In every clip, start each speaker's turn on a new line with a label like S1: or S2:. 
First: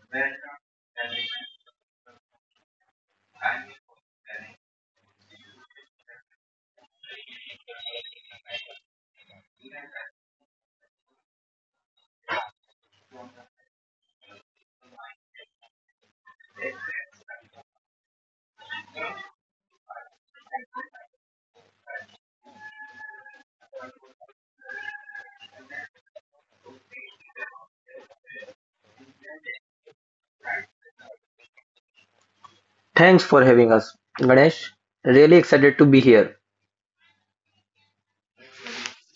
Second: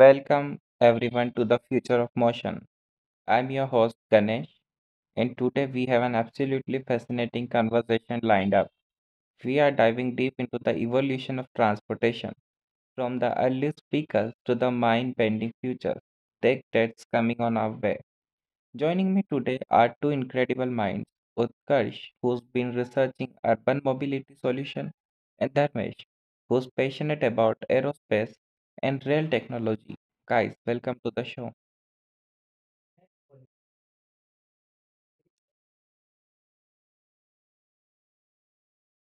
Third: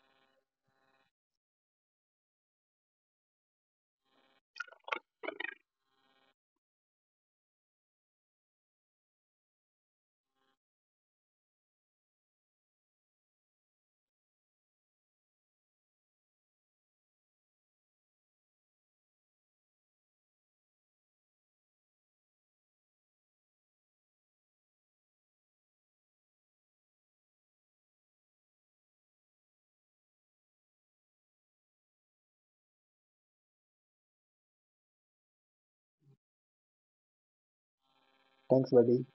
S1: Welcome everyone to the future of motion. I'm your host Ganesh, and today we have an absolutely fascinating conversation lined up. We are diving deep into the evolution of transportation, from the earliest speakers to the mind bending future tech that's coming on our way. Joining me today are two incredible minds, Utkarsh, who's been researching urban mobility solutions, and Dharmesh, who's passionate about aerospace and rail technology. Guys, welcome to the show.
S2: Thanks for having us, Ganesh. Really excited to be here.
S3: Thanks, buddy.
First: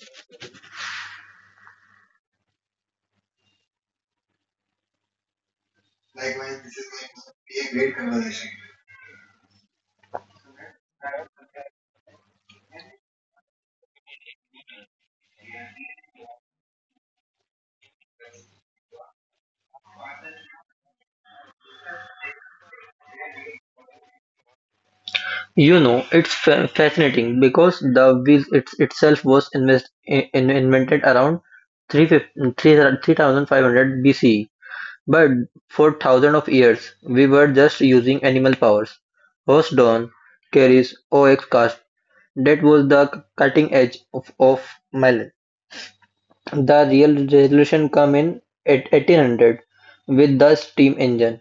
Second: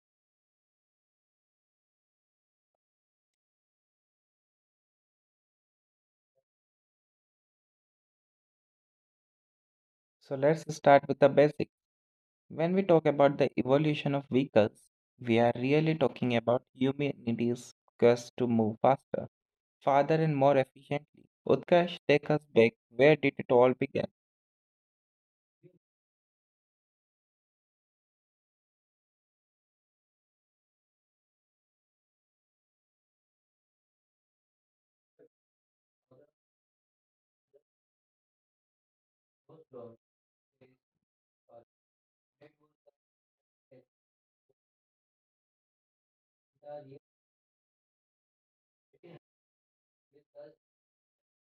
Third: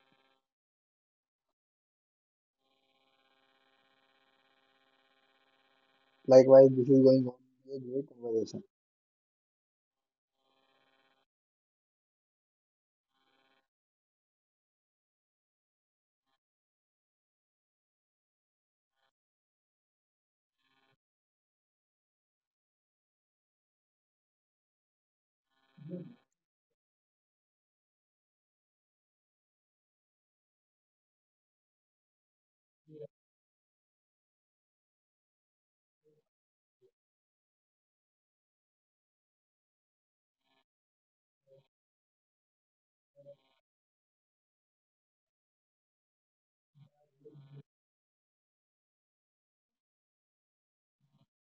S3: Likewise, this is going on to be a great conversation.
S1: So let's start with the basics. When we talk about the evolution of vehicles, we are really talking about humanity's quest to move faster, farther and more efficiently. Utkarsh, take us back. Where did it all begin?
S2: It's fascinating because the wheel itself was invented around 3500 BCE, but for thousands of years, we were just using animal powers. Horse drawn, carries OX cast. That was the cutting edge of millet. The real revolution came in at 1800 with the steam engine.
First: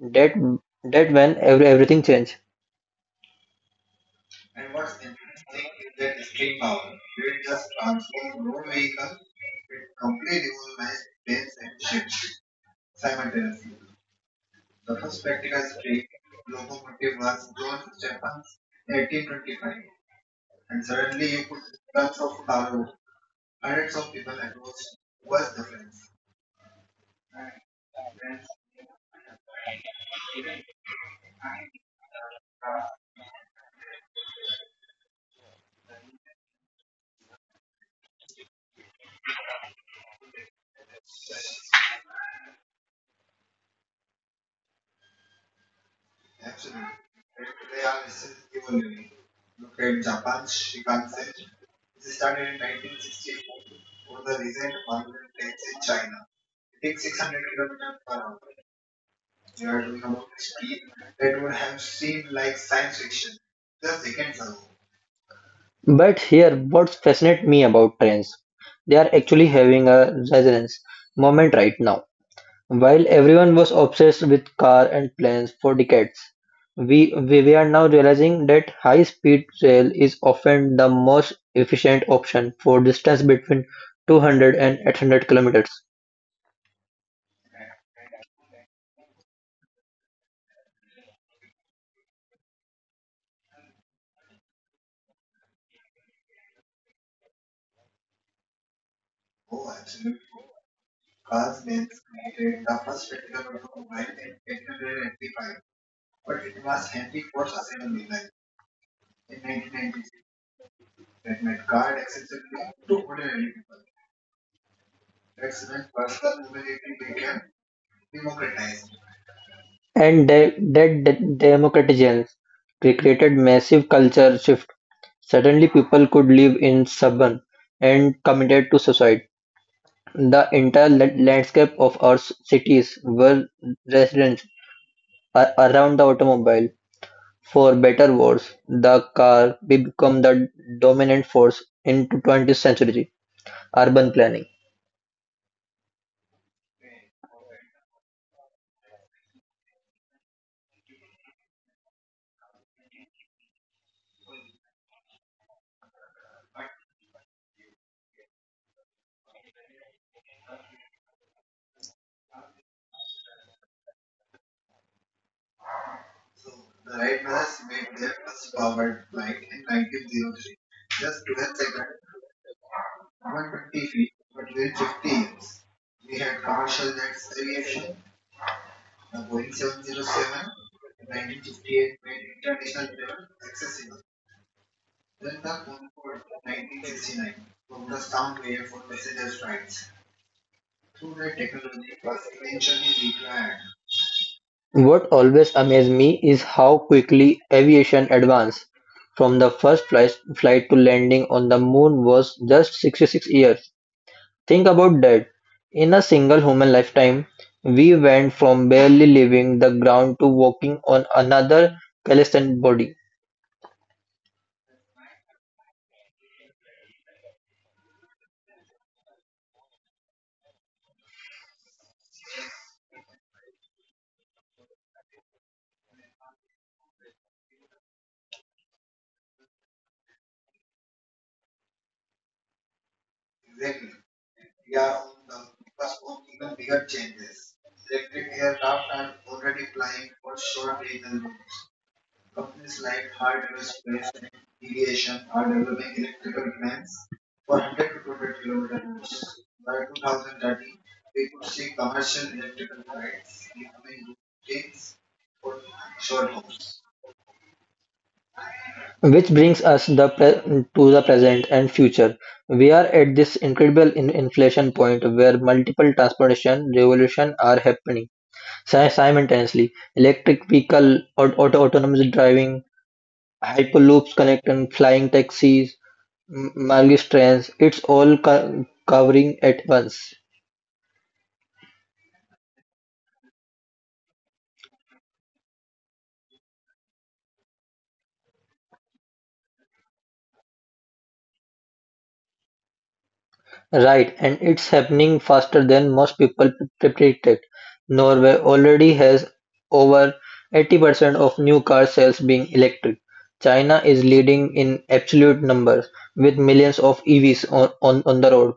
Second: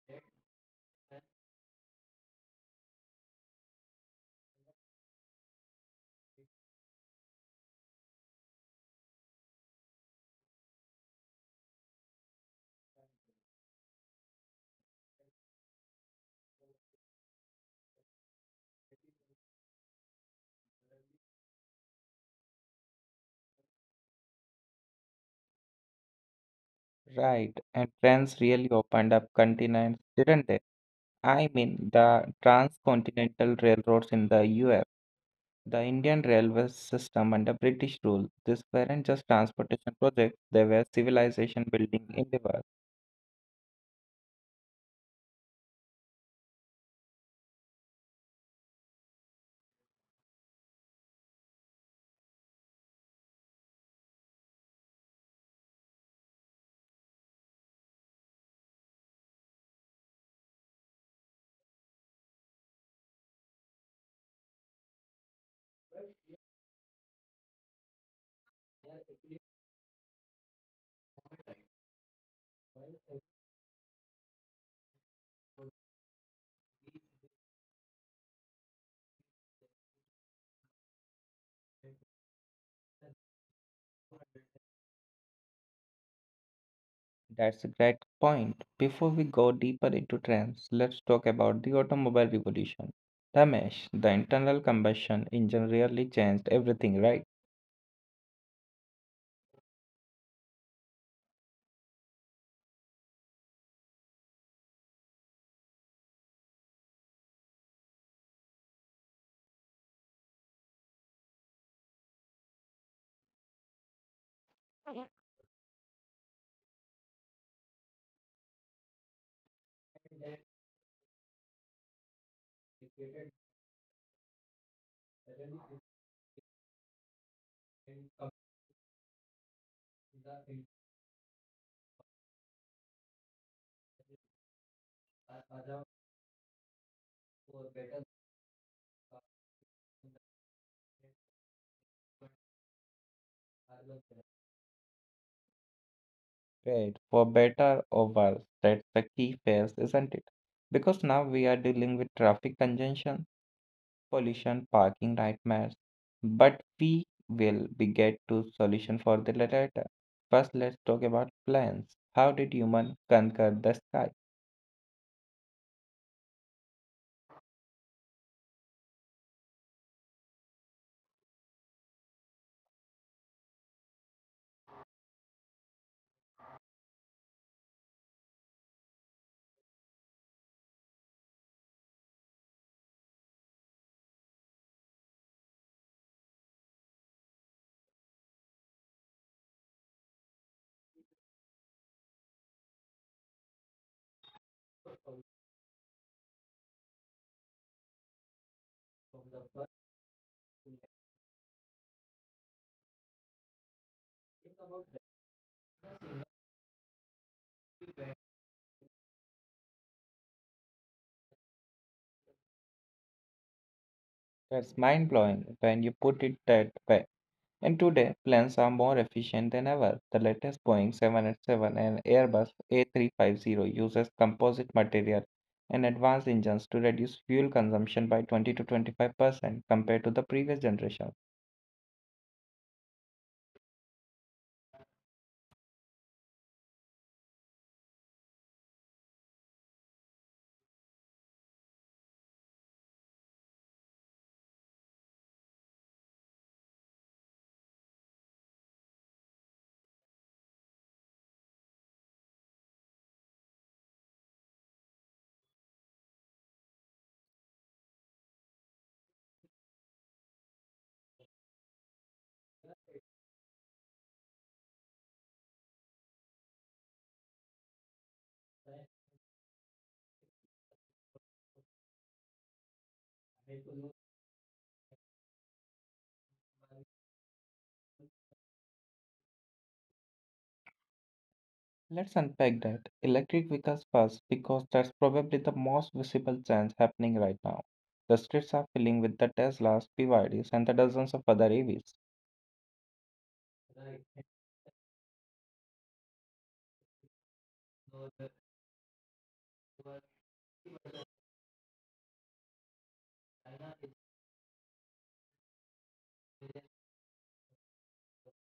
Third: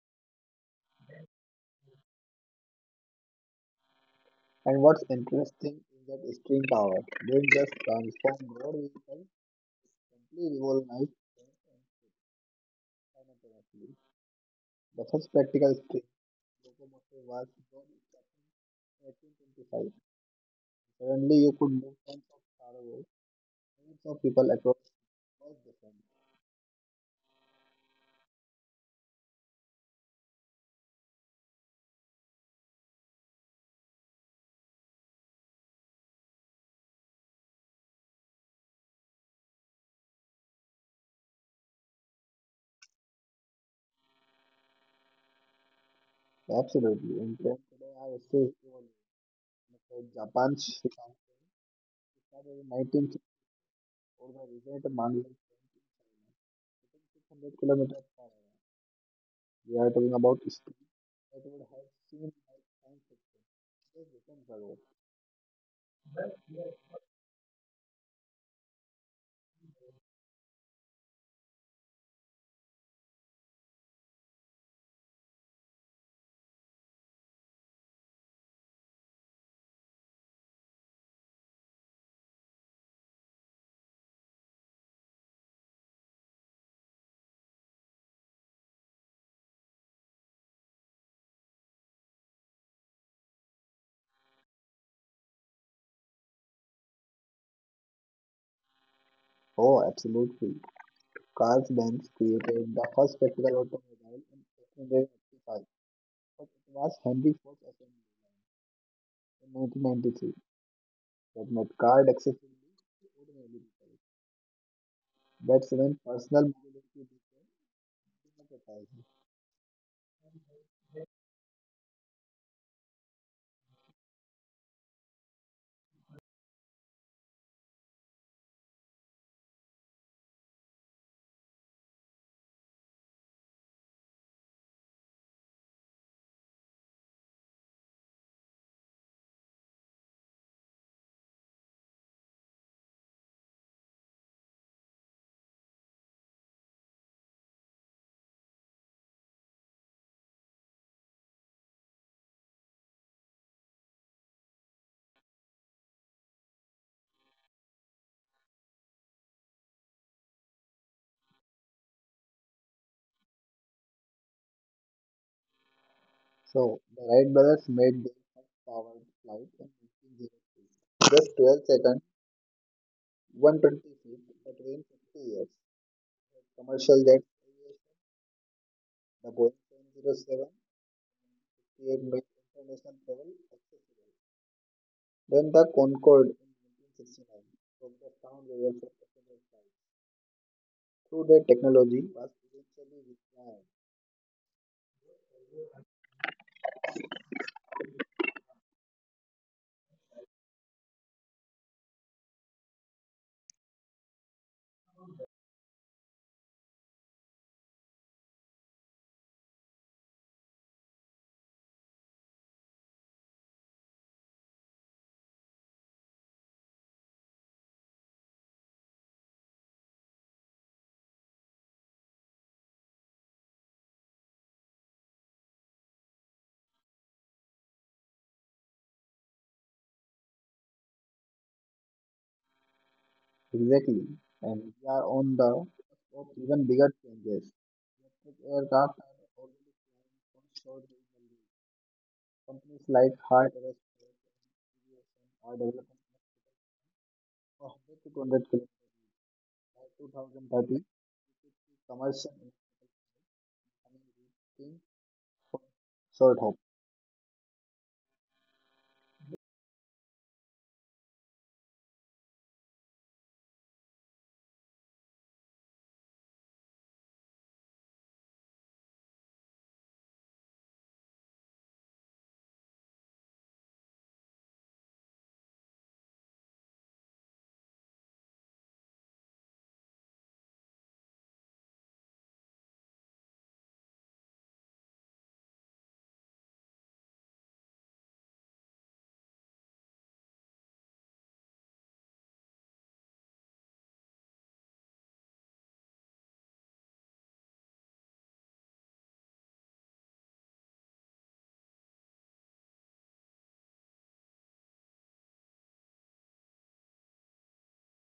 S2: That that when everything changed.
S3: And what's interesting is that string power didn't just transform road vehicles, simply revolutionized them simultaneously. The first practical string locomotive was brought in 1825. Suddenly, you could move tons of cargo, millions of people across vast distance.
S1: Right, and trans really opened up continents, didn't they? I mean, the transcontinental railroads in the US, the Indian railway system under British rule, these weren't just transportation projects, they were civilization building endeavors.
S3: Absolutely, and trains today are still evolving. For Japan's Shikaku started in 19 or the river at Mangalore sitting 600 kilometers far away. We are talking about speed that would have seemed like science fiction just decades ago.
S2: But here, what fascinates me about trains, they are actually having a resonance moment right now. While everyone was obsessed with car and planes for decades, we are now realizing that high-speed rail is often the most efficient option for distance between 200 and 800 kilometers.
S1: That's a great point. Before we go deeper into trends, let's talk about the automobile revolution. Ramesh, the internal combustion engine really changed everything, right?
S3: Oh, absolutely. Carl Benz created the first practical automobile in 1885, but it was Henry Ford's assembly line in 1993 that made cars accessible to ordinary people. That's when personal mobility became democratized.
S2: And that democratization created massive culture shift. Suddenly people could live in suburban and committed to society. The entire landscape of our cities were residents around the automobile. For better or worse, the car became the dominant force in 20th century urban planning.
S1: Right, for better or worse, that's the key phase, isn't it? Because now we are dealing with traffic congestion, pollution, parking nightmares, but we will be get to solution for the later. First, let's talk about plants. How did human conquer the sky?
S3: So the Wright brothers made their first powered flight in 1903. Just 12 seconds, 120 feet, between 50 years. The commercial jet, aviation, the Boeing 707, create made international travel accessible. Then the Concorde in 1969 broke the sound barrier for passenger flights. Through the technology was eventually required.
S2: What always amazed me is how quickly aviation advanced. From the first flight to landing on the moon was just 66 years. Think about that: in a single human lifetime, we went from barely leaving the ground to walking on another calloused body.
S1: That's mind blowing when you put it that way. And today, planes are more efficient than ever. The latest Boeing 787 and Airbus A350 uses composite material and advanced engines to reduce fuel consumption by 20 to 25% compared to the previous generation.
S3: Exactly. And we are on the cusp of even bigger changes. Electric aircraft are already flying on short range. Companies like Hart Aerospace are developing electric 100 to 200 kilometers by 2030 to commercial electric for short hope.
S2: Which brings us to the present and future. We are at this incredible inflation point where multiple transportation revolutions are happening simultaneously. Electric vehicle, autonomous driving, hyperloops connecting flying taxis, Margis trains, it's all covering at once.
S1: Let's unpack that. Electric vehicles first, because that's probably the most visible change happening right now. The streets are filling with the Teslas, PYDs, and the dozens of other EVs.
S2: Right, and it's happening faster than most people predicted. Norway already has over 80% of new car sales being electric. China is leading in absolute numbers with millions of EVs on the road.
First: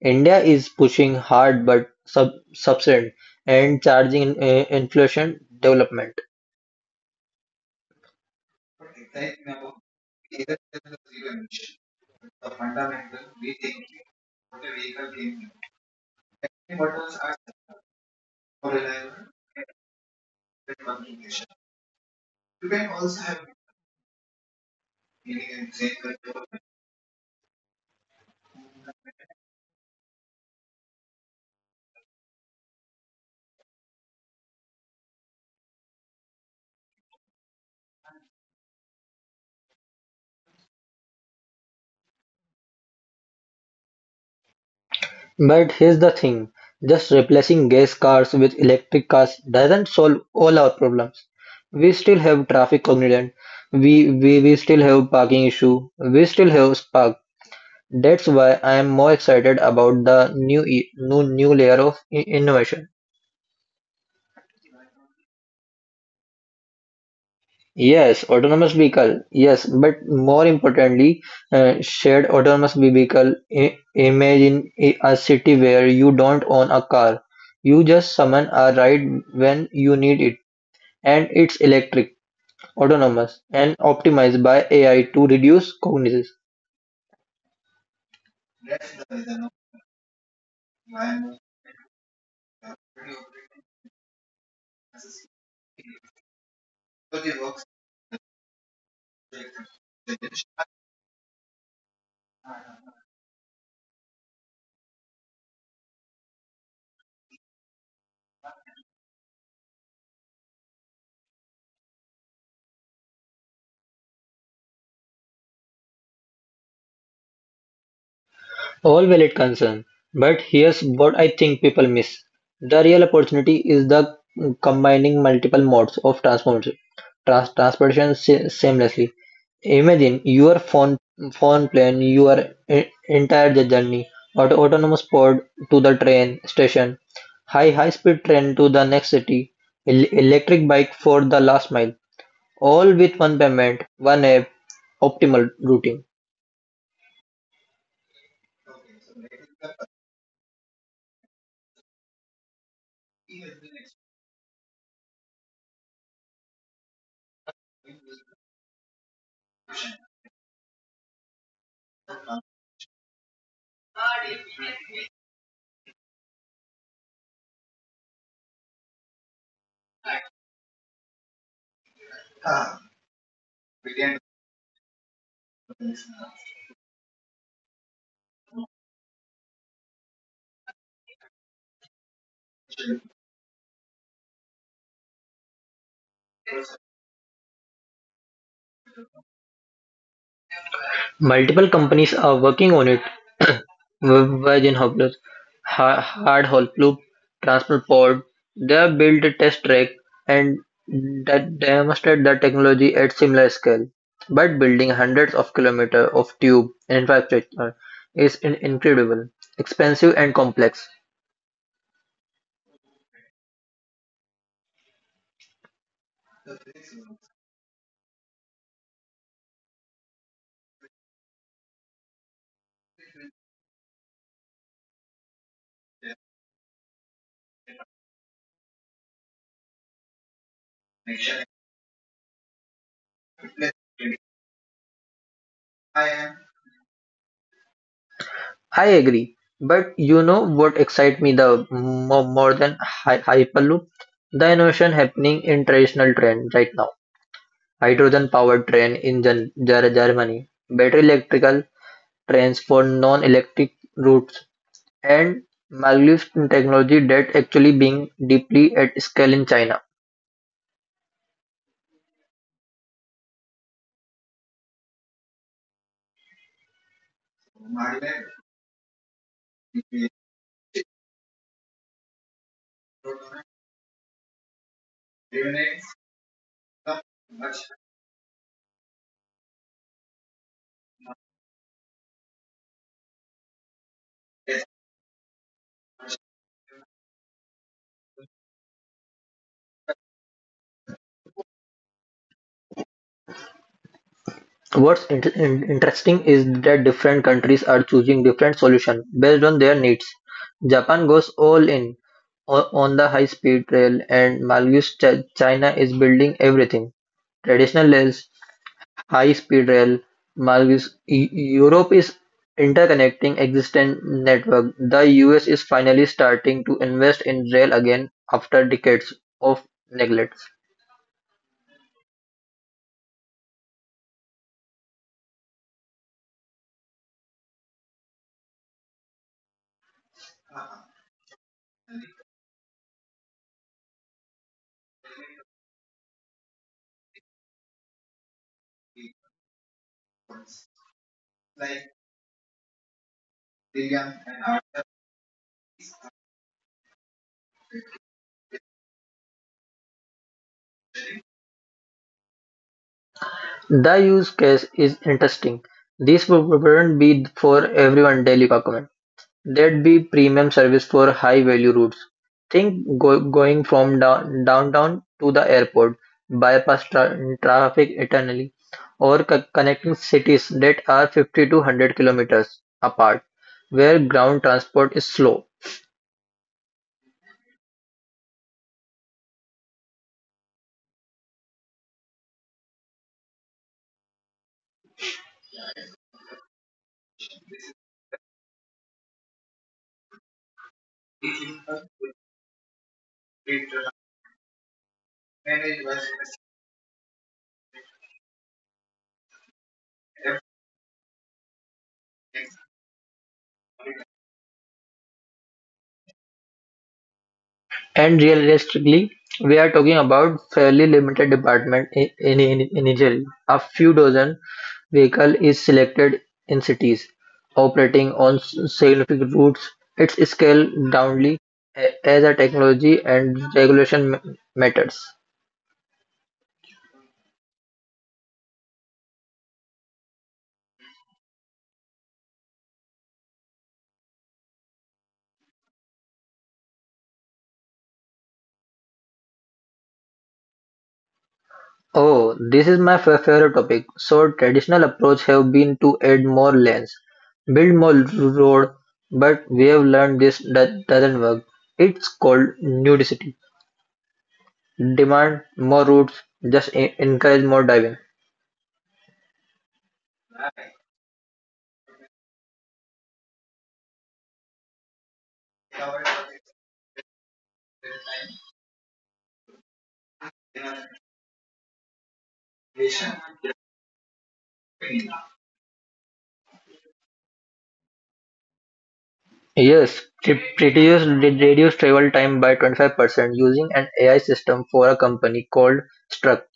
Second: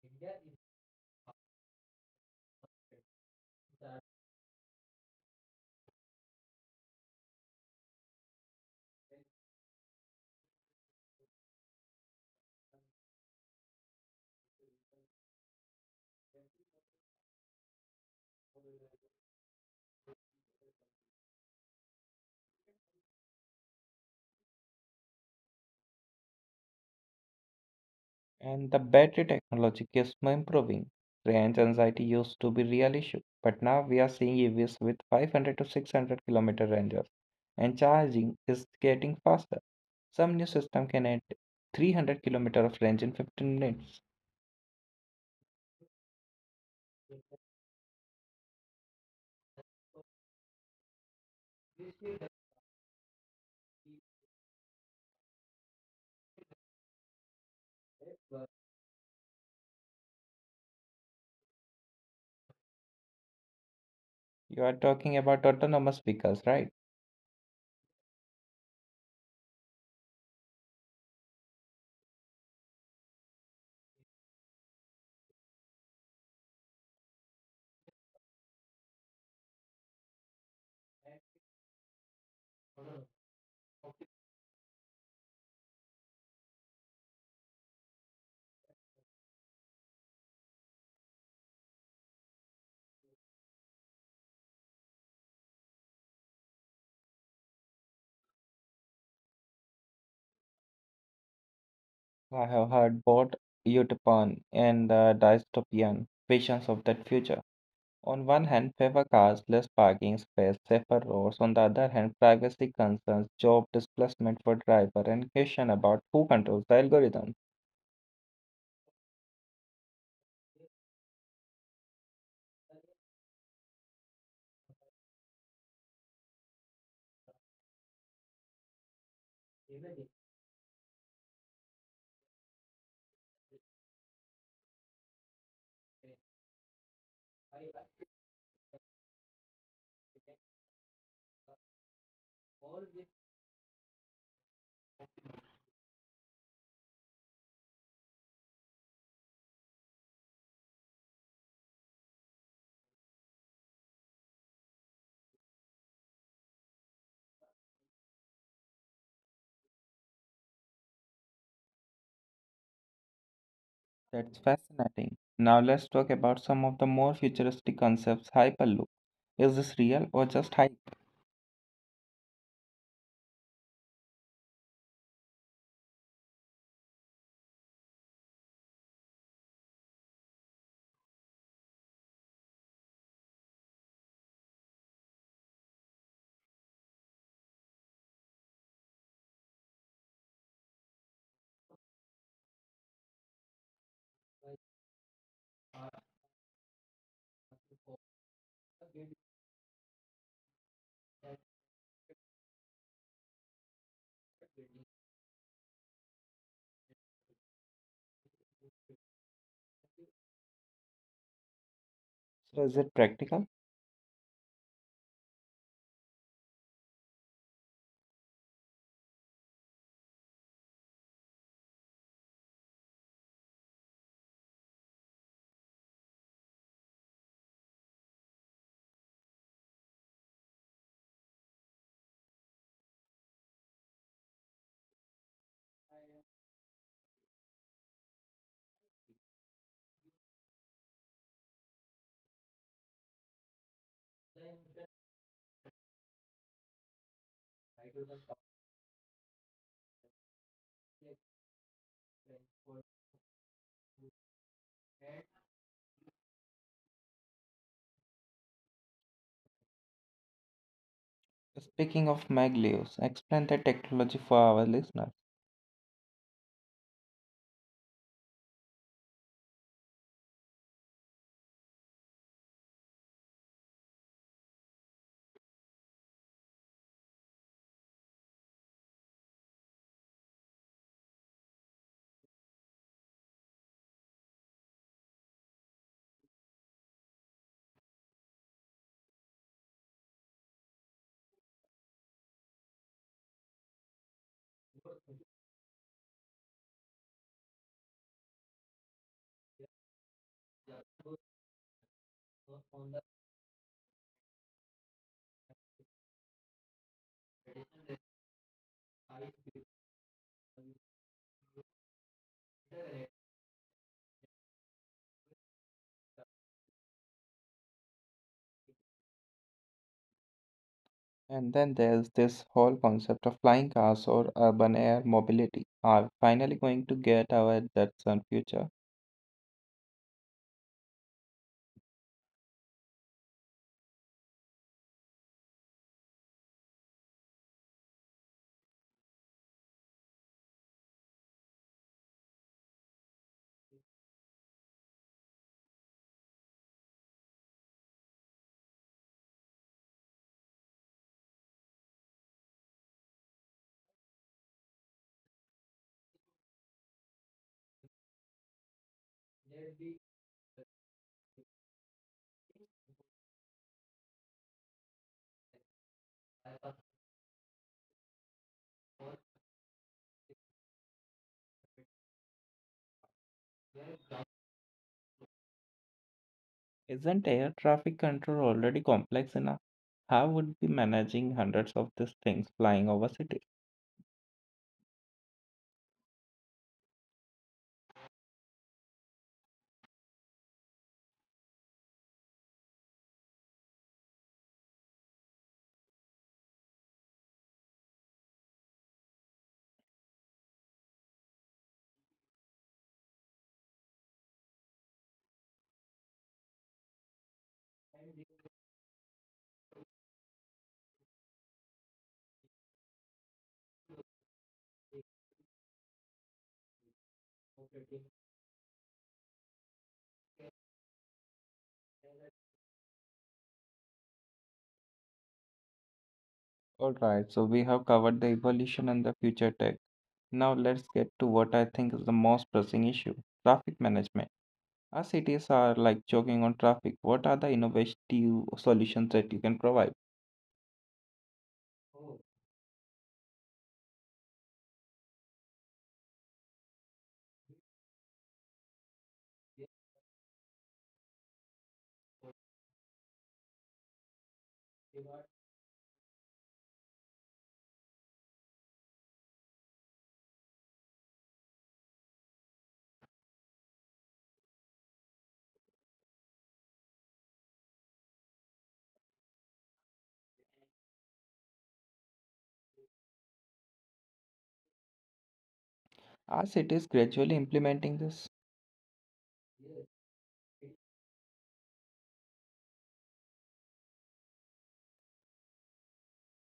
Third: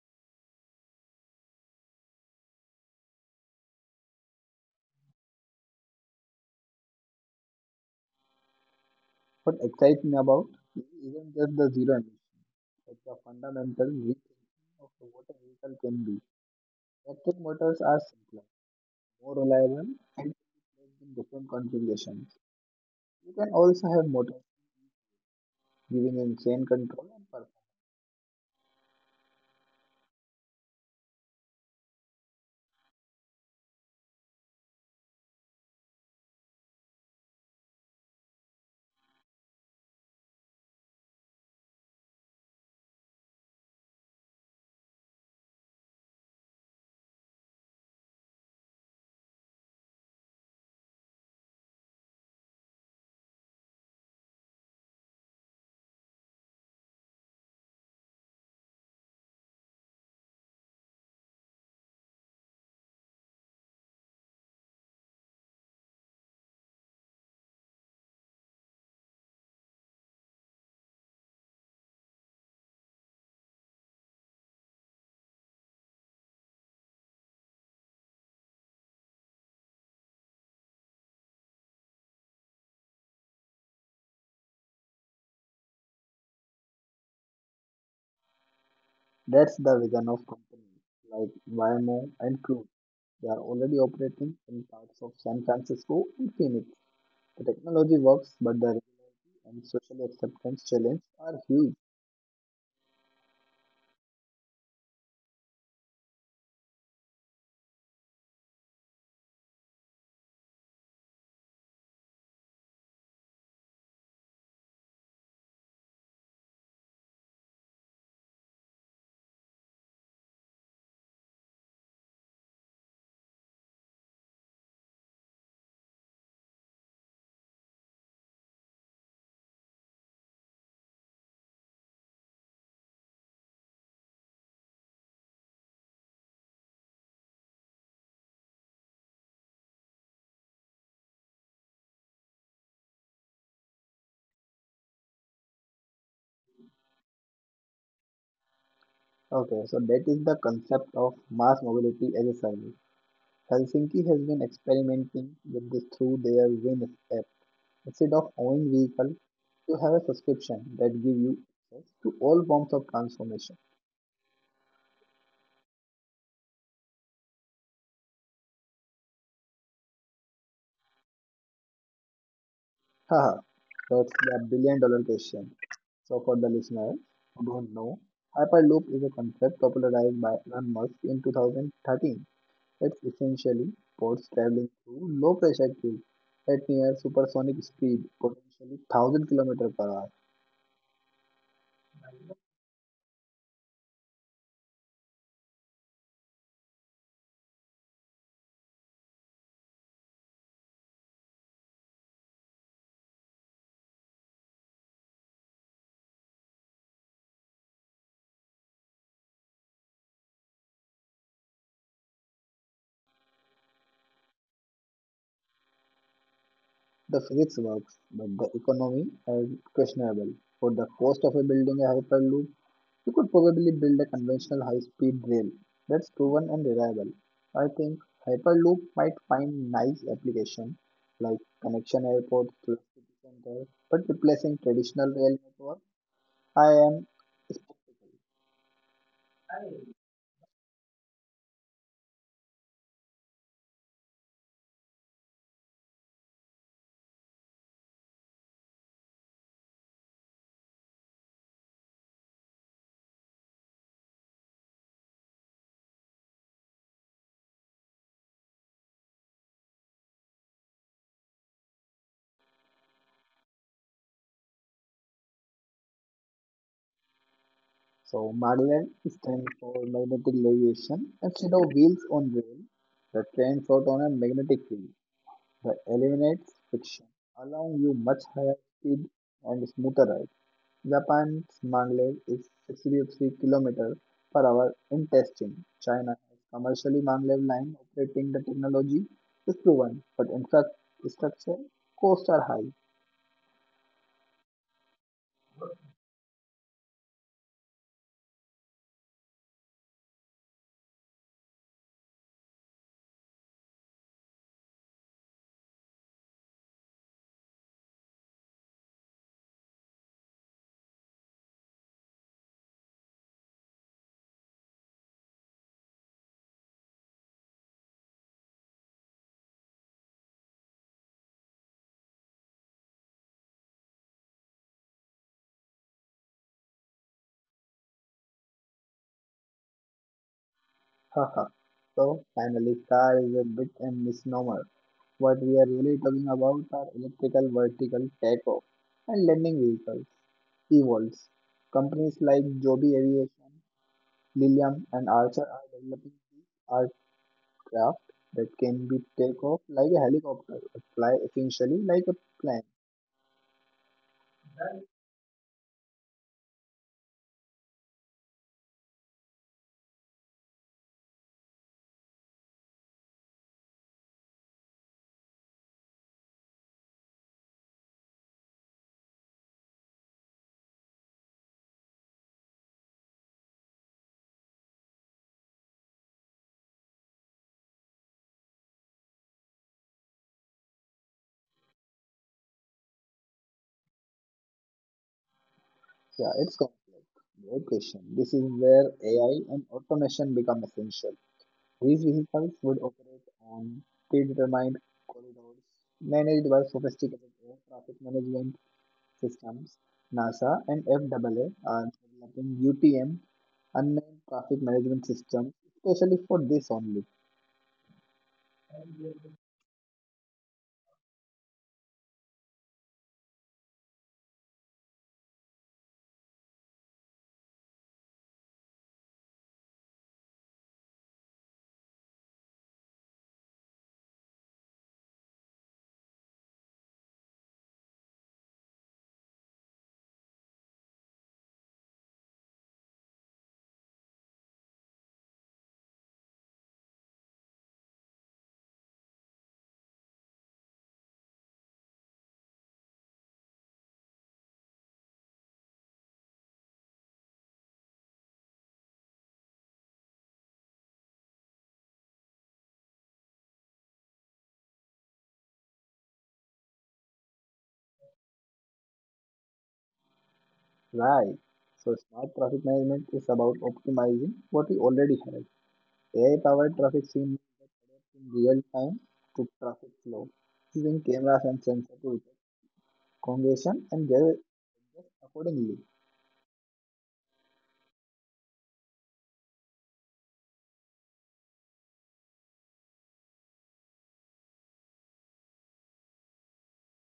S2: India is pushing hard but sub subsequent and charging inflation development.
S3: What excites me about it isn't just the zero emission, but the fundamental rethinking of what a vehicle can be. Electric motors are simpler, more reliable, and can be placed in different configurations. You can also have motors giving insane control and performance.
S1: And the battery technology keeps improving. Range anxiety used to be real issue, but now we are seeing EVs with 500 to 600 kilometer ranges, and charging is getting faster. Some new system can add 300 kilometer of range in 15 minutes.
S2: But here's the thing, just replacing gas cars with electric cars doesn't solve all our problems. We still have traffic congestion. We still have parking issue. We still have spark. That's why I am more excited about the new layer of innovation.
S1: You are talking about autonomous vehicles, right?
S2: Yes, autonomous vehicle. Yes, but more importantly, shared autonomous vehicle. Imagine a city where you don't own a car. You just summon a ride when you need it. And it's electric, autonomous, and optimized by AI to reduce cognizance.
S3: That's the vision of companies like Waymo and Cruise. They are already operating in parts of San Francisco and Phoenix. The technology works, but the regulatory and social acceptance challenge are huge.
S1: I have heard both utopian and the dystopian visions of that future. On one hand, favor cars, less parking space, safer roads. On the other hand, privacy concerns, job displacement for driver, and question about who controls the algorithm.
S2: All valid concern. But here's what I think people miss. The real opportunity is the combining multiple modes of transformation, transportation seamlessly. Imagine your phone plan your entire journey, autonomous pod to the train station, high speed train to the next city, electric bike for the last mile. All with one payment, one app, optimal routing.
S3: Okay, so that is the concept of mass mobility as a service. Helsinki has been experimenting with this through their Win app. Instead of owning vehicle, you have a subscription that give you access to all forms of transformation.
S1: That's fascinating. Now let's talk about some of the more futuristic concepts. Hyperloop. Is this real or just hype?
S3: Haha, that's the billion-dollar question. So, for the listener who don't know, Hyperloop is a concept popularized by Elon Musk in 2013. It's essentially boats traveling through low pressure tubes at near supersonic speed, potentially 1000 kilometers per hour.
S2: Multiple companies are working on it. Virgin Hopeless, Hard Hop Loop, Transport Pod. They have built a test track and that demonstrate the technology at similar scale. But building hundreds of kilometers of tube infrastructure is incredible, expensive and complex.
S1: So is it practical?
S3: The physics works, but the economy is questionable. For the cost of a building a hyperloop, you could probably build a conventional high-speed rail that's proven and reliable. I think Hyperloop might find nice application like connection airports to the city center, but replacing traditional rail network, I am skeptical.
S2: I agree, but you know what excites me the more than Hyperloop? The innovation happening in traditional train right now. Hydrogen-powered train in Germany, battery electrical trains for non-electric routes, and Maldives technology that actually being deeply at scale in China.
S1: Speaking of Magleos, explain the technology for our listeners.
S3: So Maryland stands for magnetic levitation. Instead of wheels on rail, the train float on a magnetic field. The eliminates friction, allowing you much higher speed and smoother ride. Japan's Mangle is 63 kilometers per hour in testing. China has commercially Maglev line operating the technology is proven, but infrastructure costs are high.
S2: What's interesting is that different countries are choosing different solutions based on their needs. Japan goes all in on the high speed rail, and Malgus China is building everything traditional rails, high speed rail, Malgus. Europe is interconnecting existing network. The US is finally starting to invest in rail again after decades of neglect.
S1: And then there's this whole concept of flying cars or urban air mobility. Are we finally going to get our Datsun future?
S3: Haha. So finally, car is a bit a misnomer. What we are really talking about are electrical vertical takeoff and landing vehicles, EVOLs. Companies like Joby Aviation Lilium and Archer are developing the aircraft that can be take off like a helicopter, but fly essentially like a plane.
S2: The use case is interesting. This wouldn't be for everyone daily document. There'd be premium service for high value routes. Think going from downtown to the airport, bypass traffic eternally, or connecting cities that are 50 to 100 kilometers apart, where ground transport is slow.
S1: Isn't air traffic control already complex enough? How would be managing hundreds of these things flying over cities?
S3: Yeah, great question. This is where AI and automation become essential. These vehicles would operate on predetermined corridors managed by sophisticated air traffic management systems. NASA and FAA are developing UTM, unmanned traffic management systems, especially for this only.
S2: And realistically, we are talking about fairly limited department initially. A few dozen vehicle is selected in cities operating on significant routes. It's scaled downly as a technology and regulation matters.
S1: All right, so we have covered the evolution and the future tech. Now let's get to what I think is the most pressing issue, traffic management. As cities are like choking on traffic, what are the innovative solutions that you can provide?
S2: Oh, this is my favorite topic. So traditional approach have been to add more lanes, build more road, but we have learned this that doesn't work. It's called nudicity. Demand more routes just encourage more diving.
S3: Right. So smart traffic management is about optimizing what we already have. AI-powered traffic signal adapt in real time to traffic flow, using cameras and sensors to detect congestion and adjust accordingly.
S1: Are cities gradually implementing this?
S2: Yes, it reduce travel time by 25% using an AI system for a company called Struck.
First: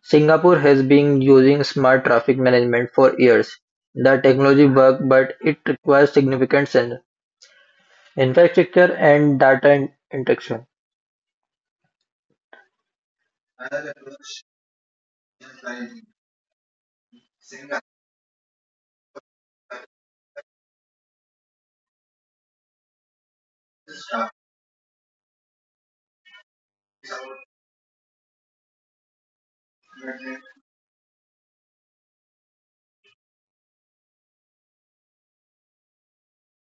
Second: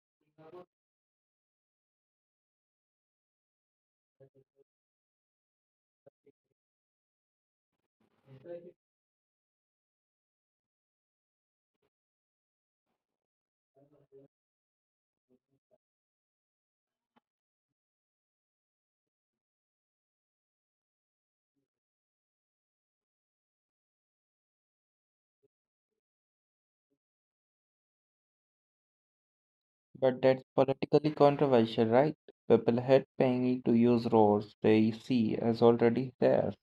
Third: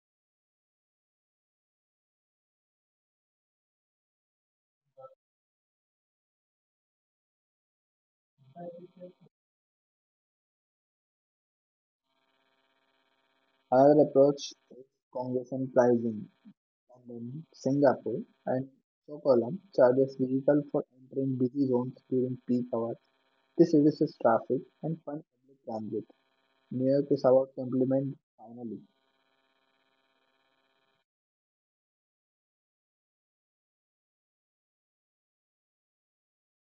S2: Singapore has been using smart traffic management for years. The technology works, but it requires significant sensor infrastructure and data interaction.
S3: Another approach is congestion pricing. And in Singapore and Stockholm charges vehicle for entering busy zones during peak hours. This reduces traffic and funds public transit. New York is about to implement finally.
S1: But that's politically controversial, right? People hate paying to use roads they see as already there.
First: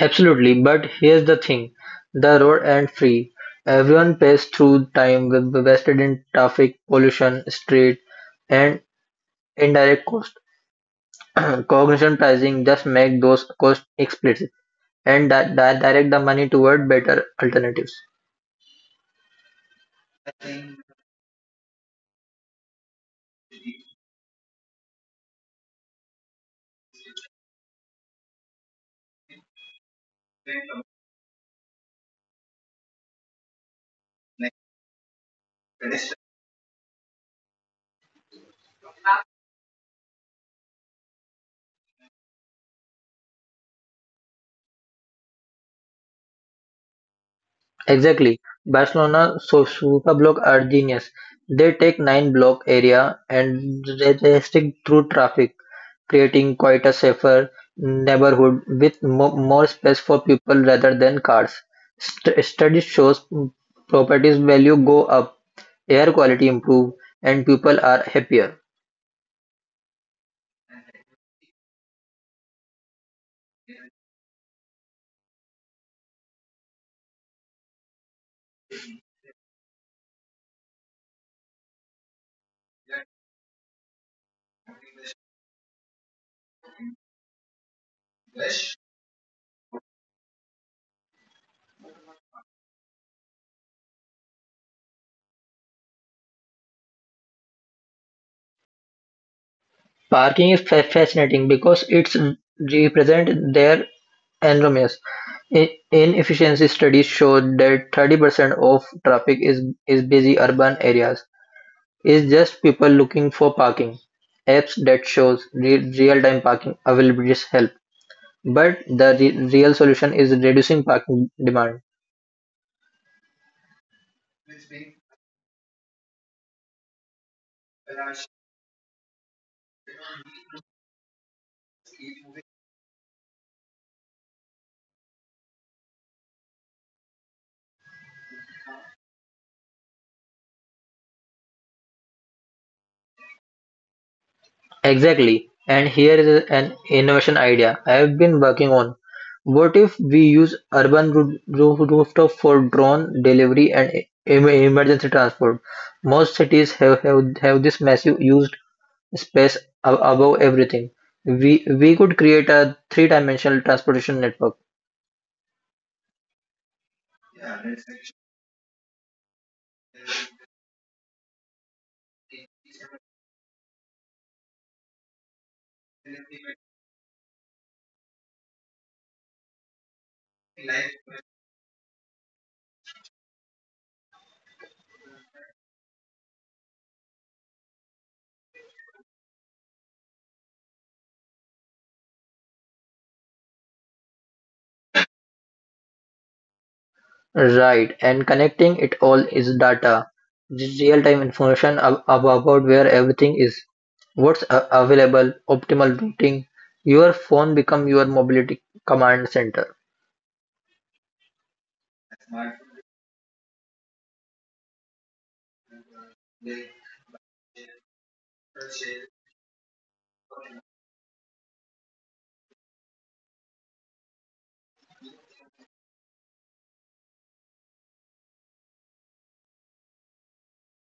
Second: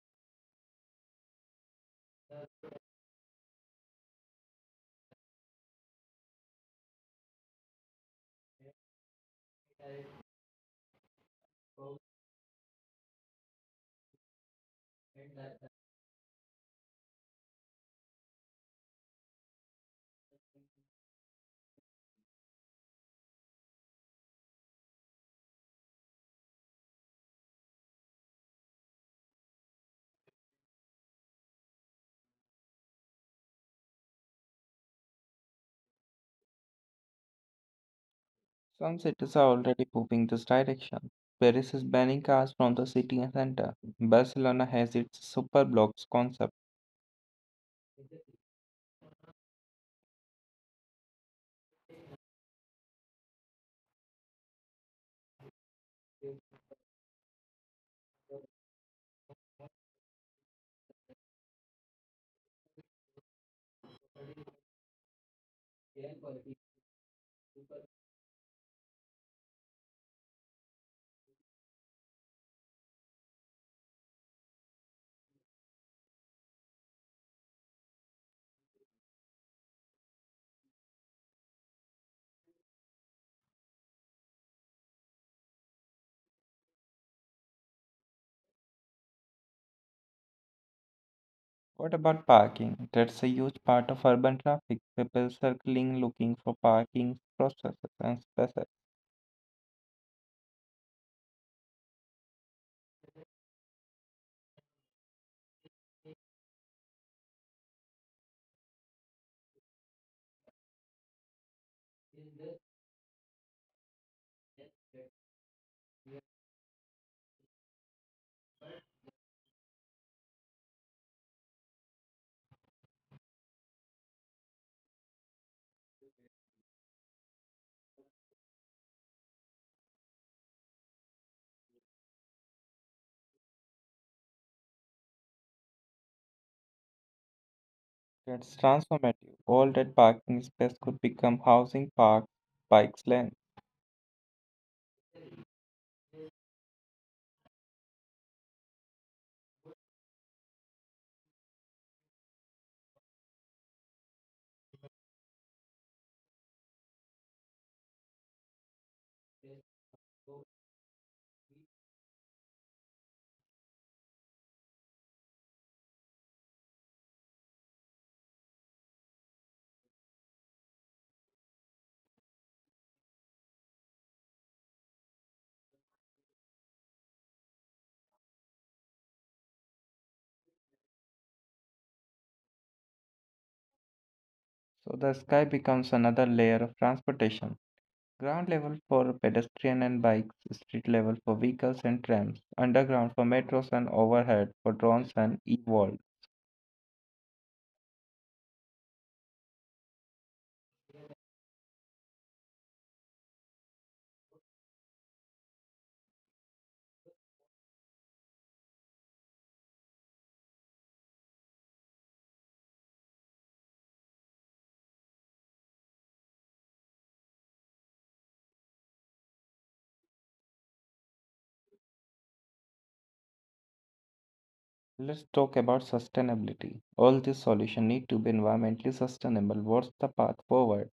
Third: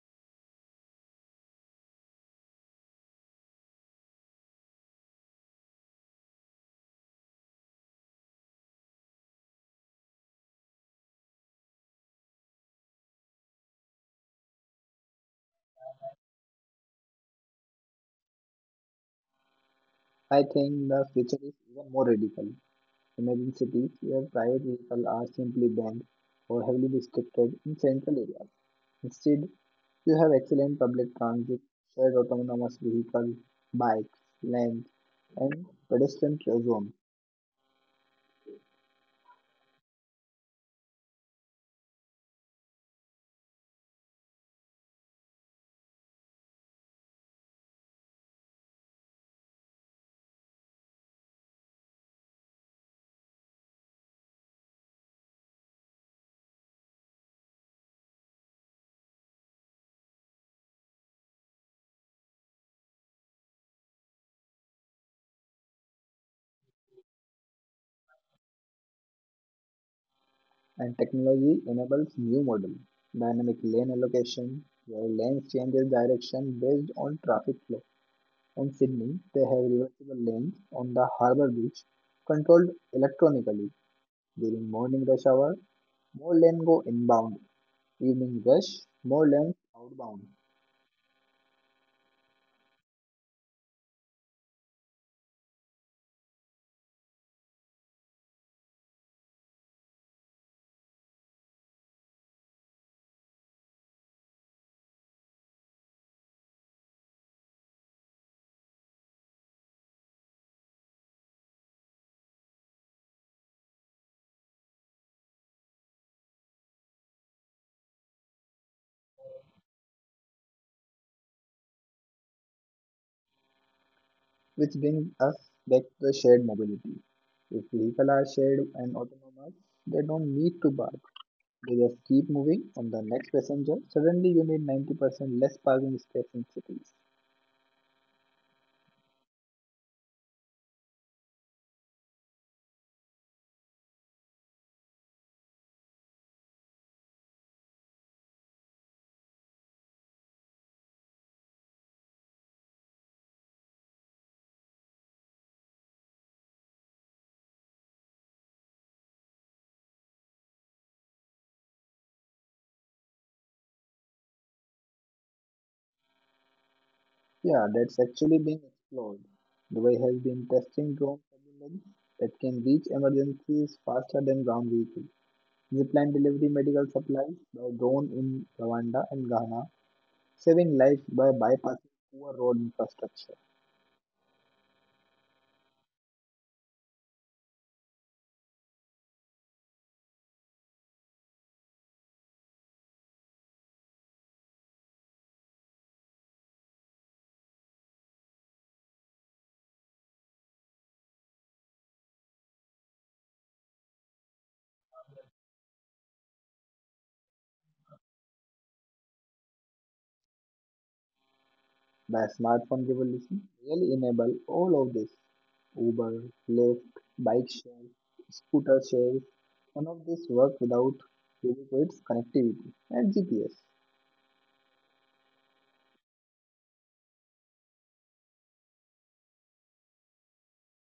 S2: Absolutely, but here's the thing: the road ain't free. Everyone pays through time wasted in traffic, pollution, street, and indirect costs. Cognition pricing just makes those costs explicit, and directs the money toward better alternatives.
S3: I think the future is even more radical. Imagine cities where private vehicles are simply banned or heavily restricted in central areas. Instead, you have excellent public transit, shared autonomous vehicles, bikes, lanes, and pedestrian zones.
S1: Some cities are already moving this direction. Paris is banning cars from the city center. Barcelona has its super blocks concept.
S2: Exactly. Barcelona so Superblock are genius. They take nine block area and they stick through traffic, creating quite a safer neighborhood with more space for people rather than cars. Study shows properties value go up, air quality improve, and people are happier.
S3: And technology enables new model, dynamic lane allocation, where lanes changes direction based on traffic flow. In Sydney, they have reversible lanes on the harbour beach, controlled electronically. During morning rush hour, more lanes go inbound. Evening rush, more lanes outbound,
S1: What about parking? That's a huge part of urban traffic. People circling, looking for parking processes and spaces.
S2: Parking is fascinating because it's represent their enormous inefficiency. Studies show that 30% of traffic is busy urban areas is just people looking for parking. Apps that shows real-time parking availabilities help, but the real solution is reducing parking demand.
S3: which brings us back to the shared mobility. If vehicles are shared and autonomous, they don't need to park. They just keep moving on the next passenger. Suddenly, you need 90% less parking space in cities.
S1: That's transformative. All that parking space could become housing parks, bikes lanes.
S2: Exactly. And here is an innovation idea I have been working on. What if we use urban rooftop for drone delivery and emergency transport? Most cities have this massive used space above everything. We could create a three dimensional transportation network.
S3: Yeah, that's actually being explored. Dubai has been testing drone surveillance that can reach emergencies faster than ground vehicles. Zipline delivery medical supplies by drone in Rwanda and Ghana saving lives by bypassing poor road infrastructure.
S1: So the sky becomes another layer of transportation. Ground level for pedestrian and bikes, street level for vehicles and trams, underground for metros and overhead for drones and e-world.
S2: Right, and connecting it all is data. This real-time information about where everything is, what's available, optimal routing. Your phone become your mobility command center.
S3: The smartphone revolution really enabled all of this. Uber, Lyft, bike shares, scooter shares, none of this work without adequate connectivity and GPS.
S1: Let's talk about sustainability. All these solutions need to be environmentally sustainable. What's the path forward?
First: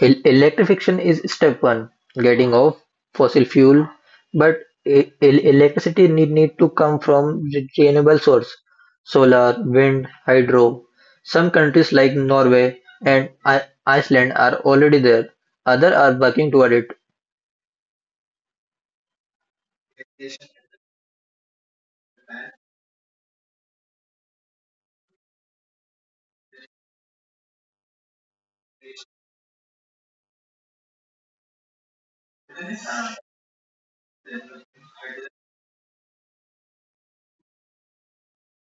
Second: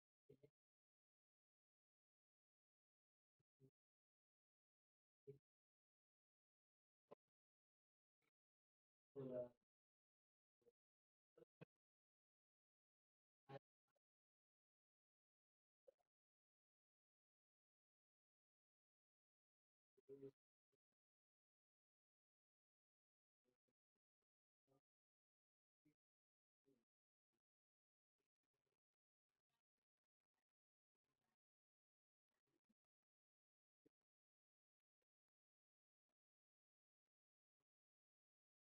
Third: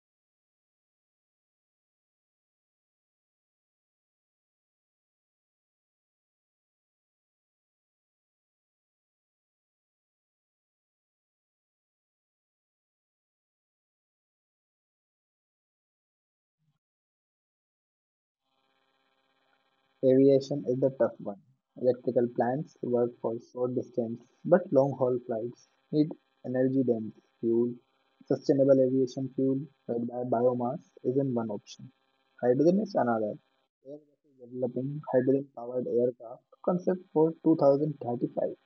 S2: Electrification is step one, getting off fossil fuel, but electricity need to come from renewable source, solar, wind, hydro. Some countries like Norway and Iceland are already there. Others are working toward it.
S3: Aviation is the tough one. Electrical plants work for short distance but long haul flights need energy dense fuel. Sustainable aviation fuel made by biomass isn't one option. Hydrogen is another. Airbus is developing hydrogen powered aircraft concept for 2035.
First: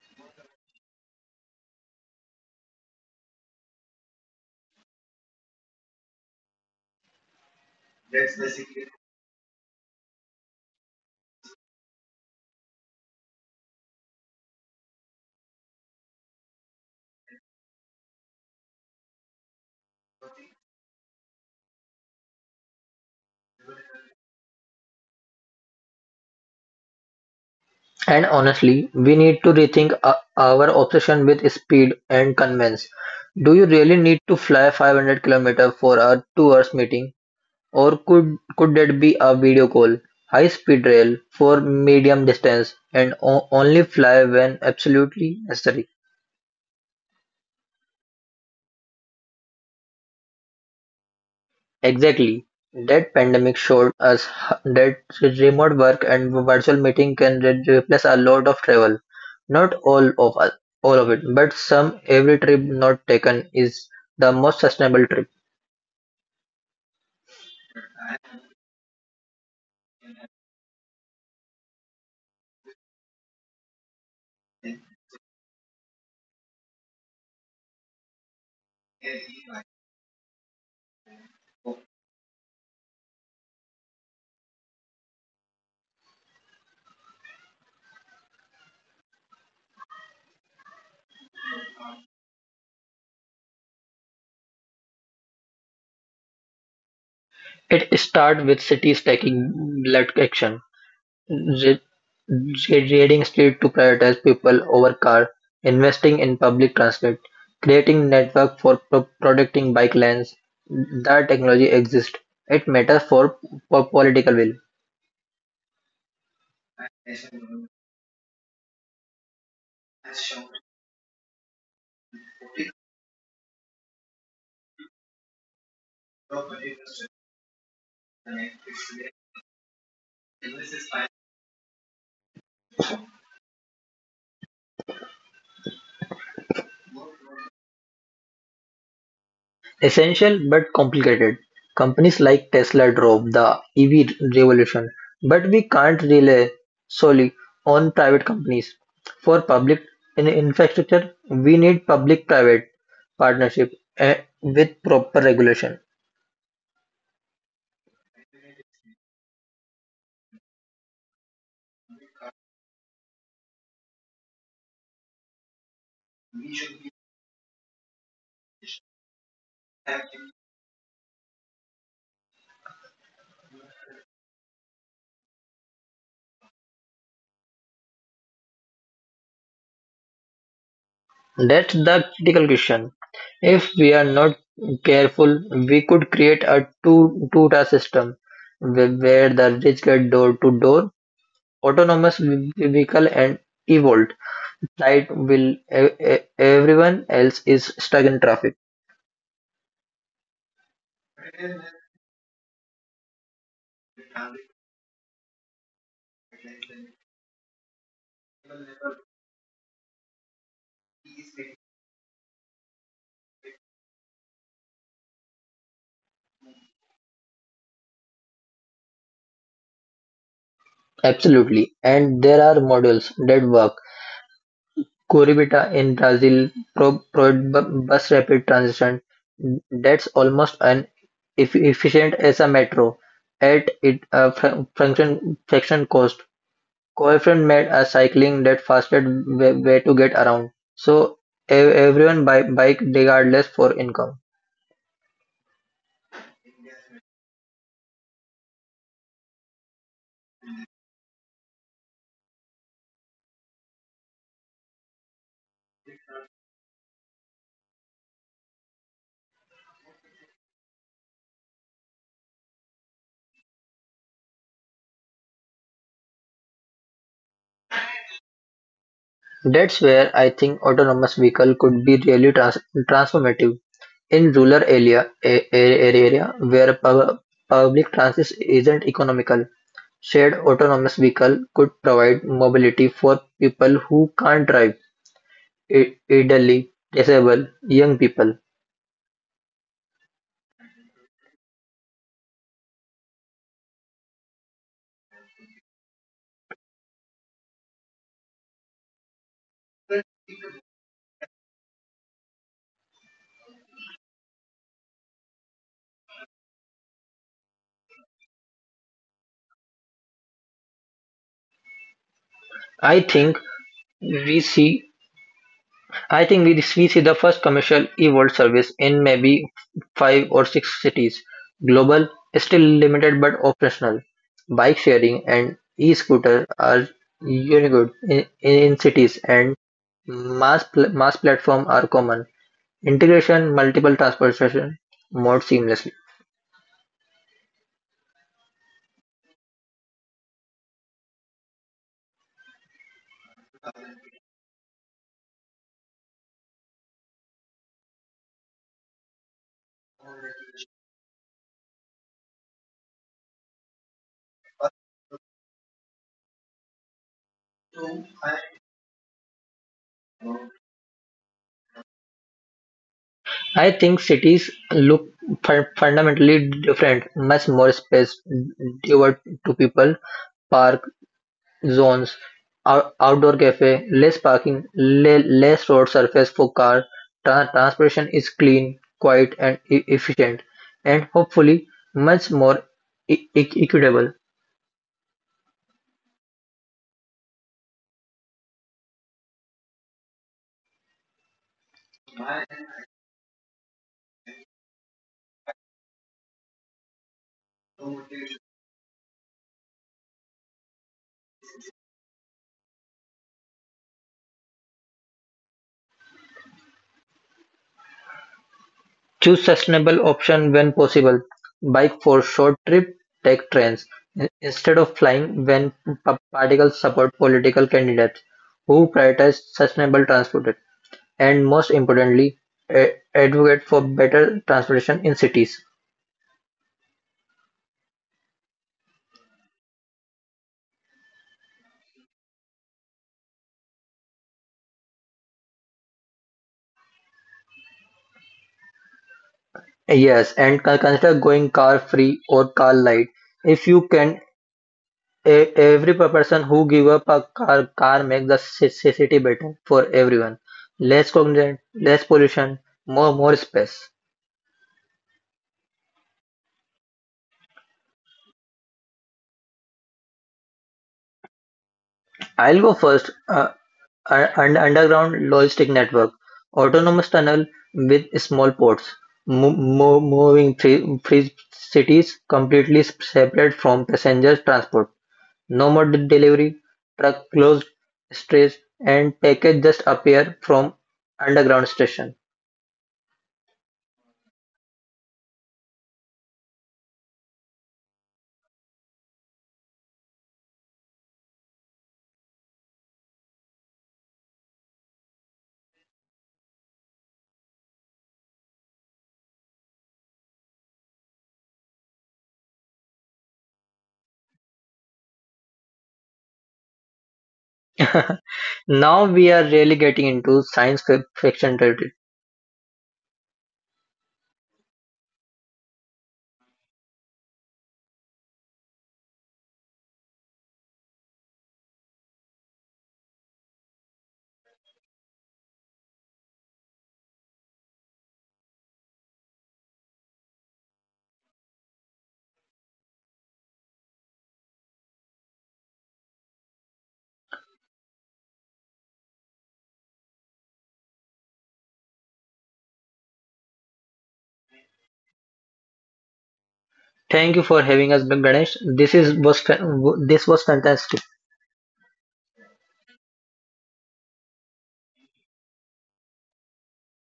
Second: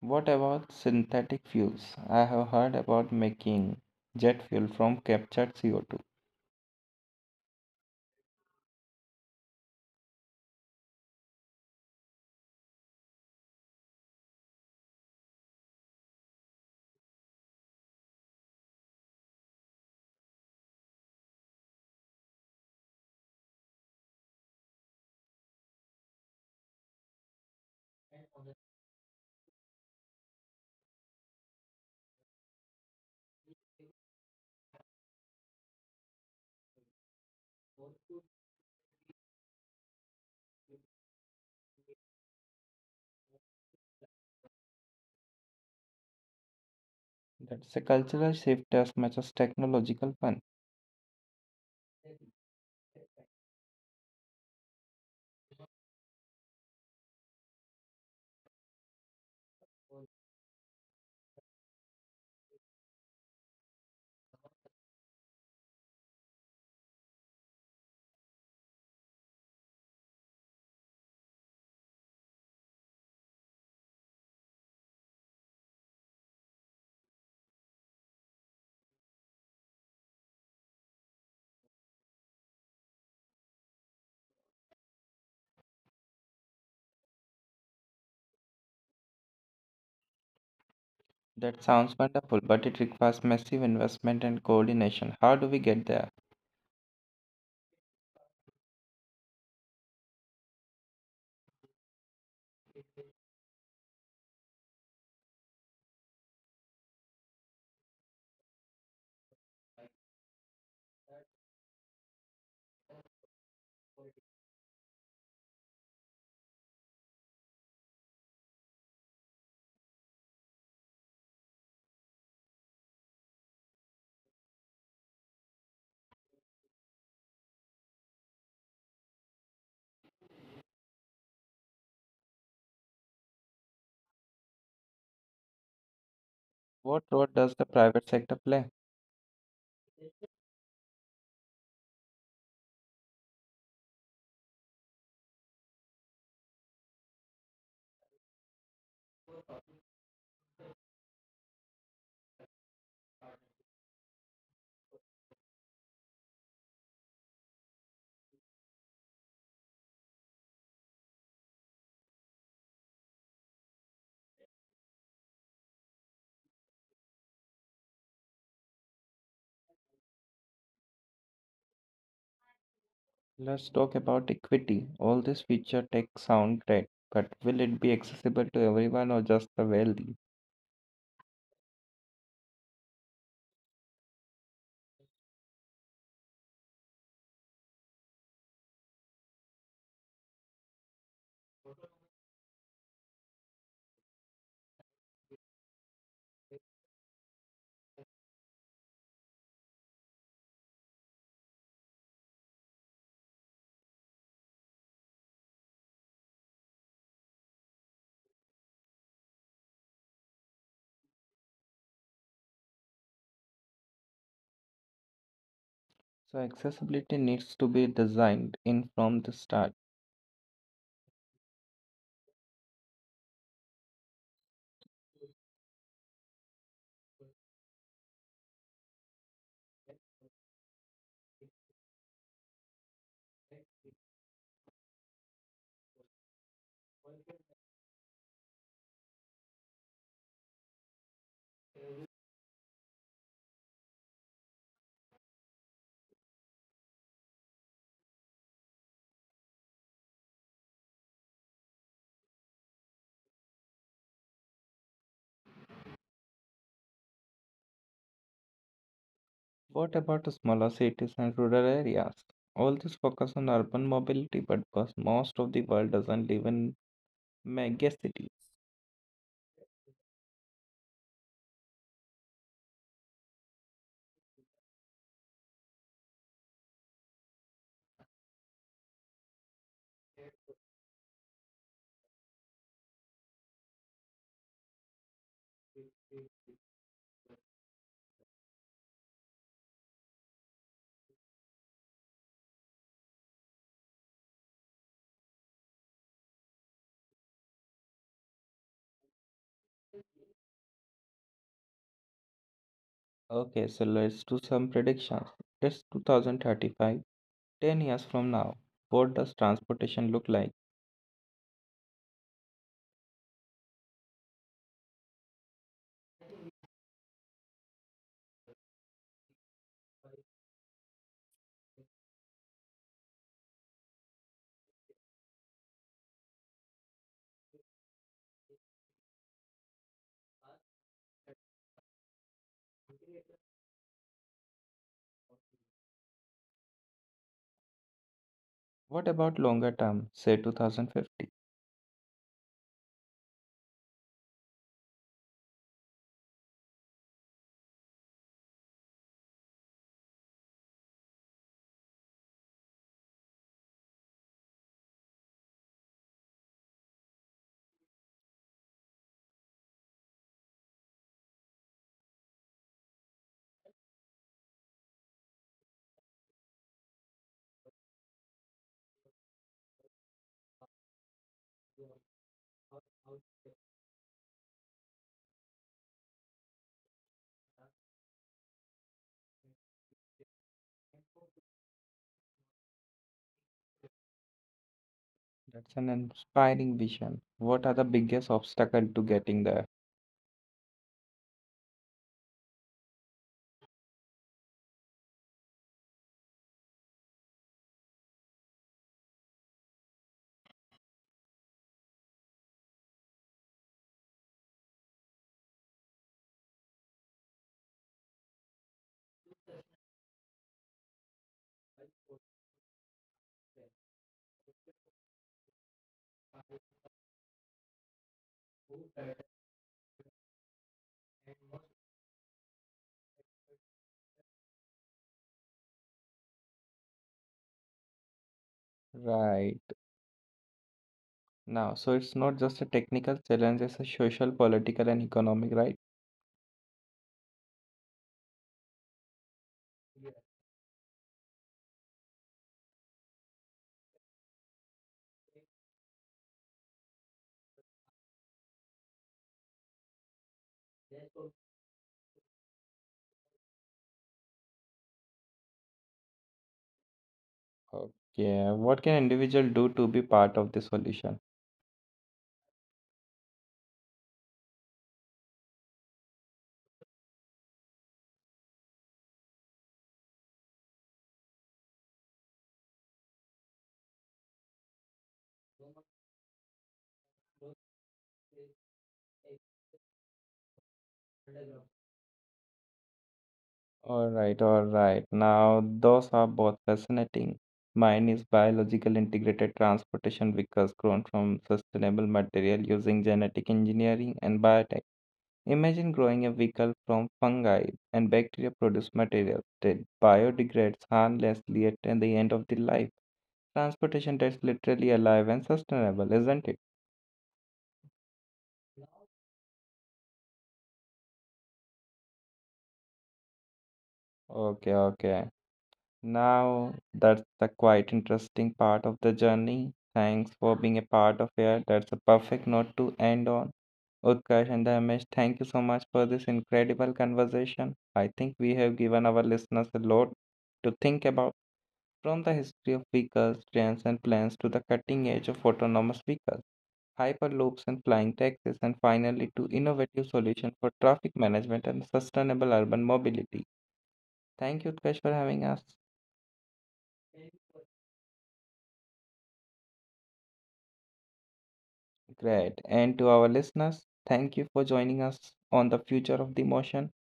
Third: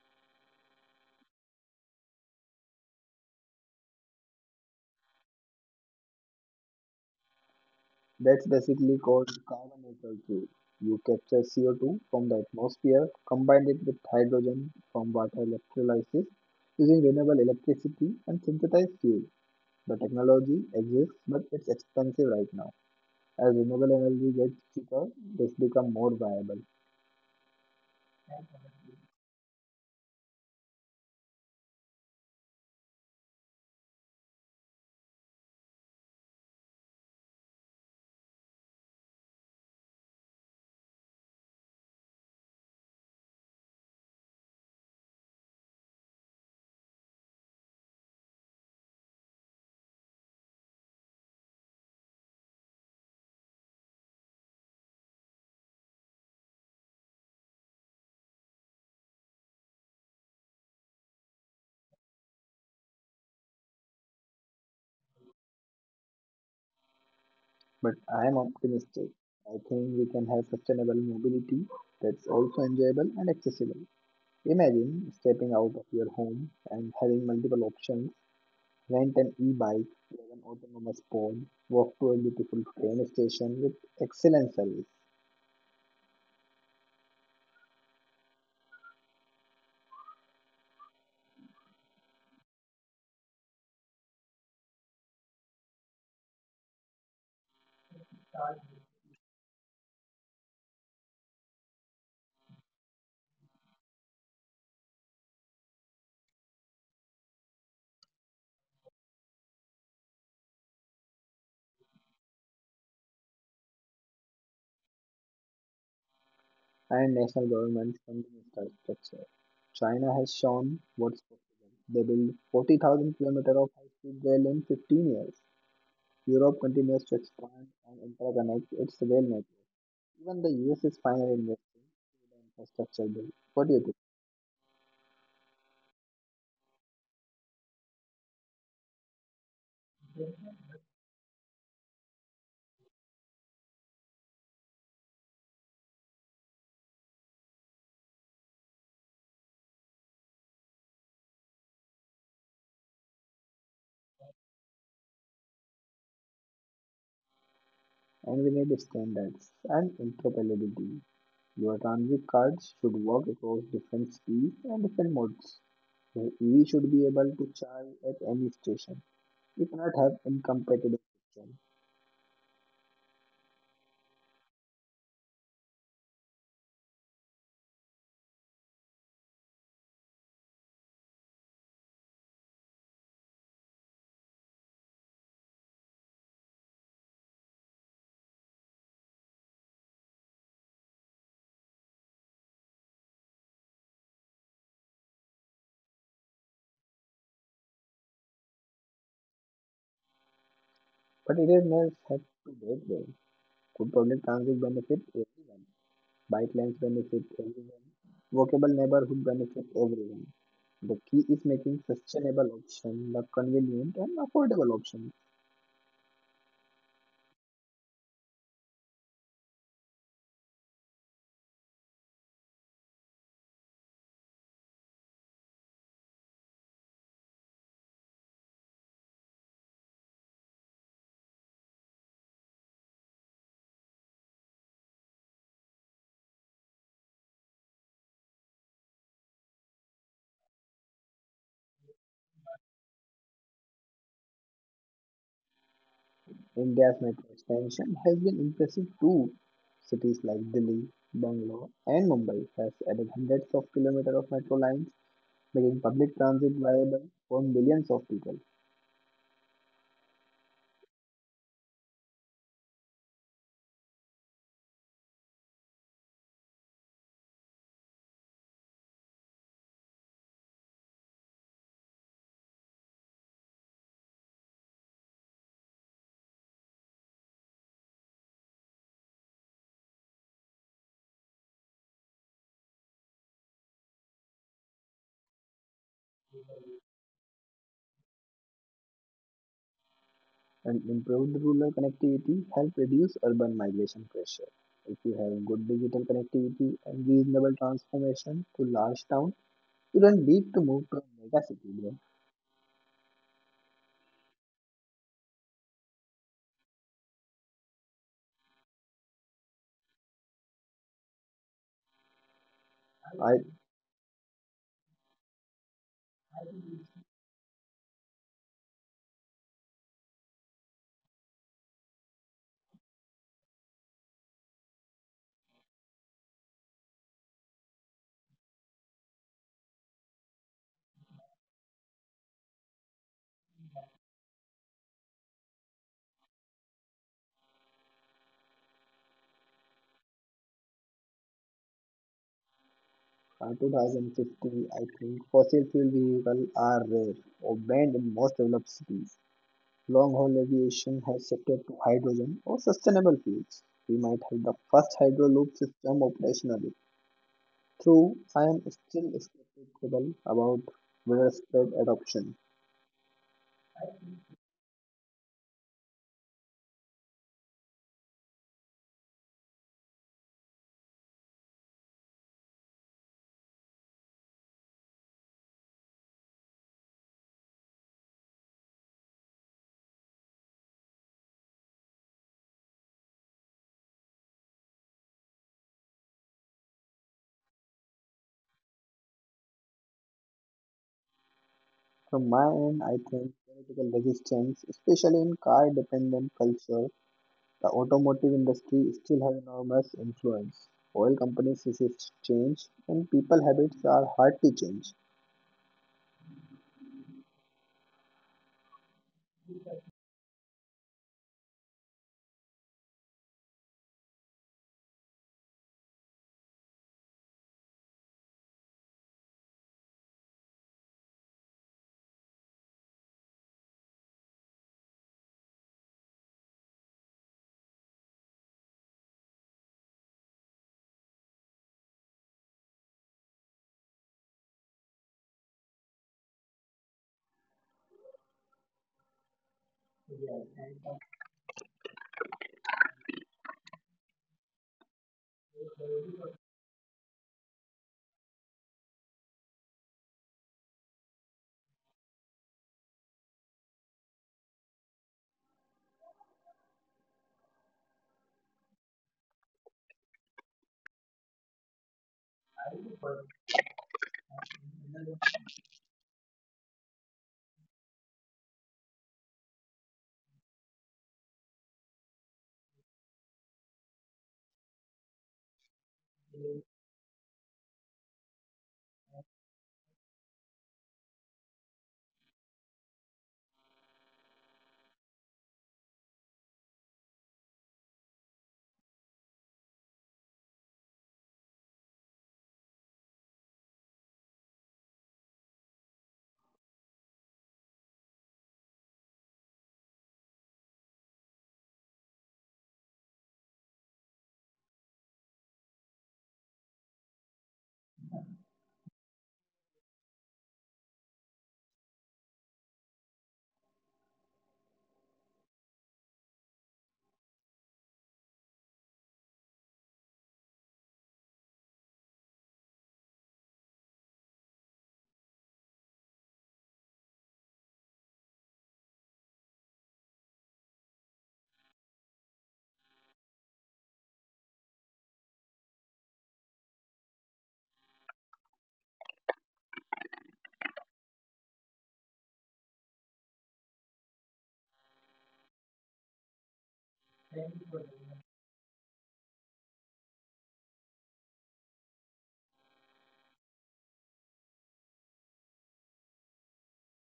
S1: What about synthetic fuels? I have heard about making jet fuel from captured CO2.
S3: That's basically called carbon neutral fuel. You capture CO2 from the atmosphere, combine it with hydrogen from water electrolysis using renewable electricity and synthesized fuel. The technology exists, but it's expensive right now. As renewable energy gets cheaper, this becomes more viable.
S2: And honestly, we need to rethink our obsession with speed and convenience. Do you really need to fly 500 km for a 2 hours meeting or could that be a video call, high speed rail for medium distance and only fly when absolutely necessary?
S1: That's a cultural shift as much as technological one.
S2: Exactly, that pandemic showed us that remote work and virtual meeting can replace a lot of travel. Not all of us, all of it, but some. Every trip not taken is the most sustainable trip.
S3: But I am optimistic. I think we can have sustainable mobility that's also enjoyable and accessible. Imagine stepping out of your home and having multiple options. Rent an e-bike, get an autonomous pod, walk to a beautiful train station with excellent service.
S1: That sounds wonderful, but it requires massive investment and coordination. How do we get there?
S2: It starts with cities taking blood action. Re- Reading state to prioritize people over car, investing in public transit, creating network for protecting bike lanes. That technology exists. It matters for political will.
S3: And national governments funding infrastructure. China has shown what's possible. They built 40,000 kilometers of high-speed rail in 15 years. Europe continues to expand and interconnect its rail network. Even the US is finally investing in the infrastructure bill. What do you think?
S1: What role does the private sector play?
S2: Essential but complicated. Companies like Tesla drove the EV revolution, but we can't rely solely on private companies. For public infrastructure, we need public private partnership with proper regulation.
S3: And we need standards and interoperability. Your transit cards should work across different speeds and different modes. Your EV should be able to charge at any station. You cannot have incompatible systems.
S1: Let's talk about equity. All this future tech sound great, but will it be accessible to everyone or just the wealthy?
S2: That's the critical question. If we are not careful, we could create a two-tier system where the rich get door-to-door, autonomous vehicle, and evolved light will everyone else is stuck in traffic.
S3: But it is not set to that way. Could public transit benefit everyone? Bike lanes benefit everyone. Walkable neighborhood benefit everyone. The key is making sustainable option the convenient and affordable option.
S1: So accessibility needs to be designed in from the start.
S2: Absolutely, and there are models that work. Curitiba in Brazil provides bus rapid transit that's almost as efficient as a metro, at a fraction cost. Coefficient made a cycling that fastest way to get around, so everyone buy bike regardless for income.
S3: India's metro expansion has been impressive too. Cities like Delhi, Bangalore, and Mumbai has added hundreds of kilometers of metro lines, making public transit viable for millions of people.
S1: What about the smaller cities and rural areas? All this focus on urban mobility, but because most of the world doesn't live in mega cities.
S2: That's where I think autonomous vehicle could be really transformative in rural area area where public transit isn't economical. Shared autonomous vehicle could provide mobility for people who can't drive, elderly, disabled, young people.
S3: And improve the rural connectivity help reduce urban migration pressure. If you have good digital connectivity and reasonable transformation to large town, you don't need to move to a mega city. Bro.
S1: Okay, so let's do some predictions. It's 2035, 10 years from now. What does transportation look like?
S2: I think
S3: I,
S2: we see I think we see the first commercial e-world service in maybe five or six cities. Global, still limited but operational. Bike sharing and e-scooter are unique in cities and mass platform are common. Integration multiple transportation more seamlessly.
S1: What about longer term, say 2050?
S3: by 2050, I think fossil fuel vehicles are rare or banned in most developed cities. Long haul aviation has shifted to hydrogen or sustainable fuels. We might have the first hydroloop system operational. Though I am still skeptical about widespread adoption.
S2: I think cities look fundamentally different, much more space devoted to people, park zones, outdoor cafe, less parking, less road surface for car. Transportation is clean, quiet, and efficient, and hopefully much more equitable.
S1: That's an inspiring vision. What are the biggest obstacle to getting there?
S3: From my end, I think political resistance, especially in car dependent culture, the automotive industry still has enormous influence. Oil companies resist change, and people habits are hard to change.
S2: Choose sustainable option when possible: bike for short trip, take trains instead of flying when particles support political candidates who prioritize sustainable transport, and most importantly, advocate for better transportation in cities.
S1: Right. Now, so it's not just a technical challenge, it's a social, political, and economic, right?
S2: Yes, and consider going car free or car light. If you can, every person who give up a car makes the city better for everyone. Less cognizant, less pollution, more space.
S1: Okay. What can individual do to be part of the solution?
S2: I'll go first. An underground logistic network, autonomous tunnel with small ports, moving three cities completely separate from passenger transport. No more delivery, truck closed, strays, and package just appear from underground station.
S1: All right, all right. Now, those are both fascinating. Mine is biological integrated transportation vehicles grown from sustainable material using genetic engineering and biotech. Imagine growing a vehicle from fungi and bacteria produce material that biodegrades harmlessly at the end of the life. Transportation that's literally alive and sustainable, isn't it?
S2: now we are really getting into science fiction territory.
S1: Okay, okay. Now that's the quite interesting part of the journey. Thanks for being a part of it. That's a perfect note to end on. Utkarsh and Dharmesh, thank you so much for this incredible conversation. I think we have given our listeners a lot to think about. From the history of vehicles, trains, and planes to the cutting edge of autonomous vehicles, hyperloops and flying taxis, and finally to innovative solutions for traffic management and sustainable urban mobility. Thank you, Utkarsh, for having us.
S2: Thank you for having us, Ganesh. This is was fa- w- This was fantastic.
S1: Great. And to our listeners, thank you for joining us on the future of the motion.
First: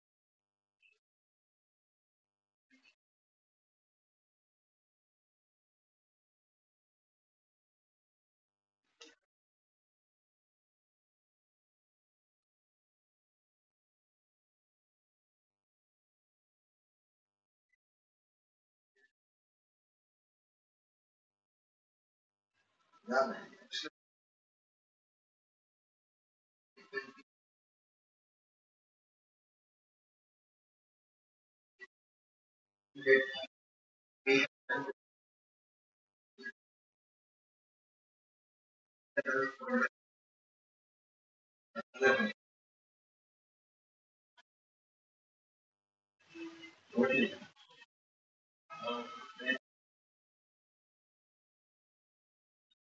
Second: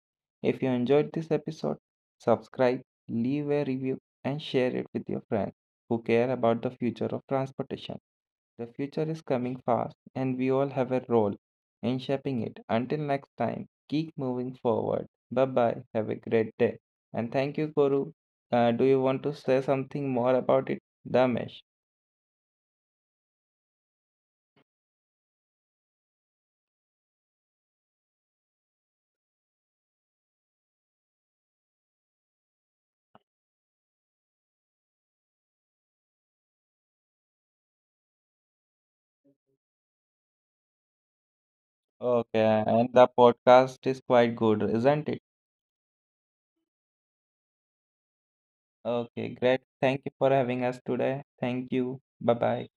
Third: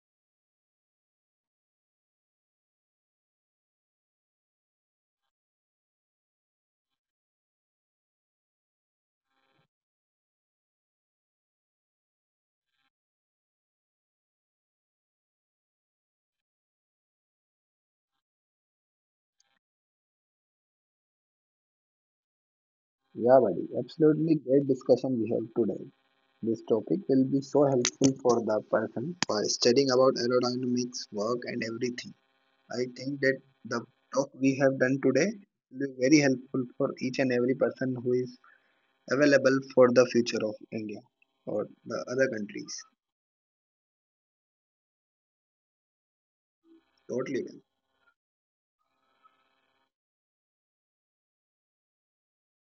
S1: If you enjoyed this episode, subscribe, leave a review, and share it with your friends who care about the future of transportation. The future is coming fast, and we all have a role in shaping it. Until next time, keep moving forward. Bye bye. Have a great day. And thank you, Guru. Do you want to say something more about it, Damesh?
S3: Yeah, buddy, absolutely great discussion we have today. This topic will be so helpful for the person for studying about aerodynamics, work, and everything. I think that the talk we have done today will be very helpful for each and every person who is available for the future of India or the other
S1: Okay,
S3: countries.
S1: and the podcast is quite good, isn't it?
S3: Totally.
S1: Okay, great. Thank you for having us today. Thank you. Bye bye.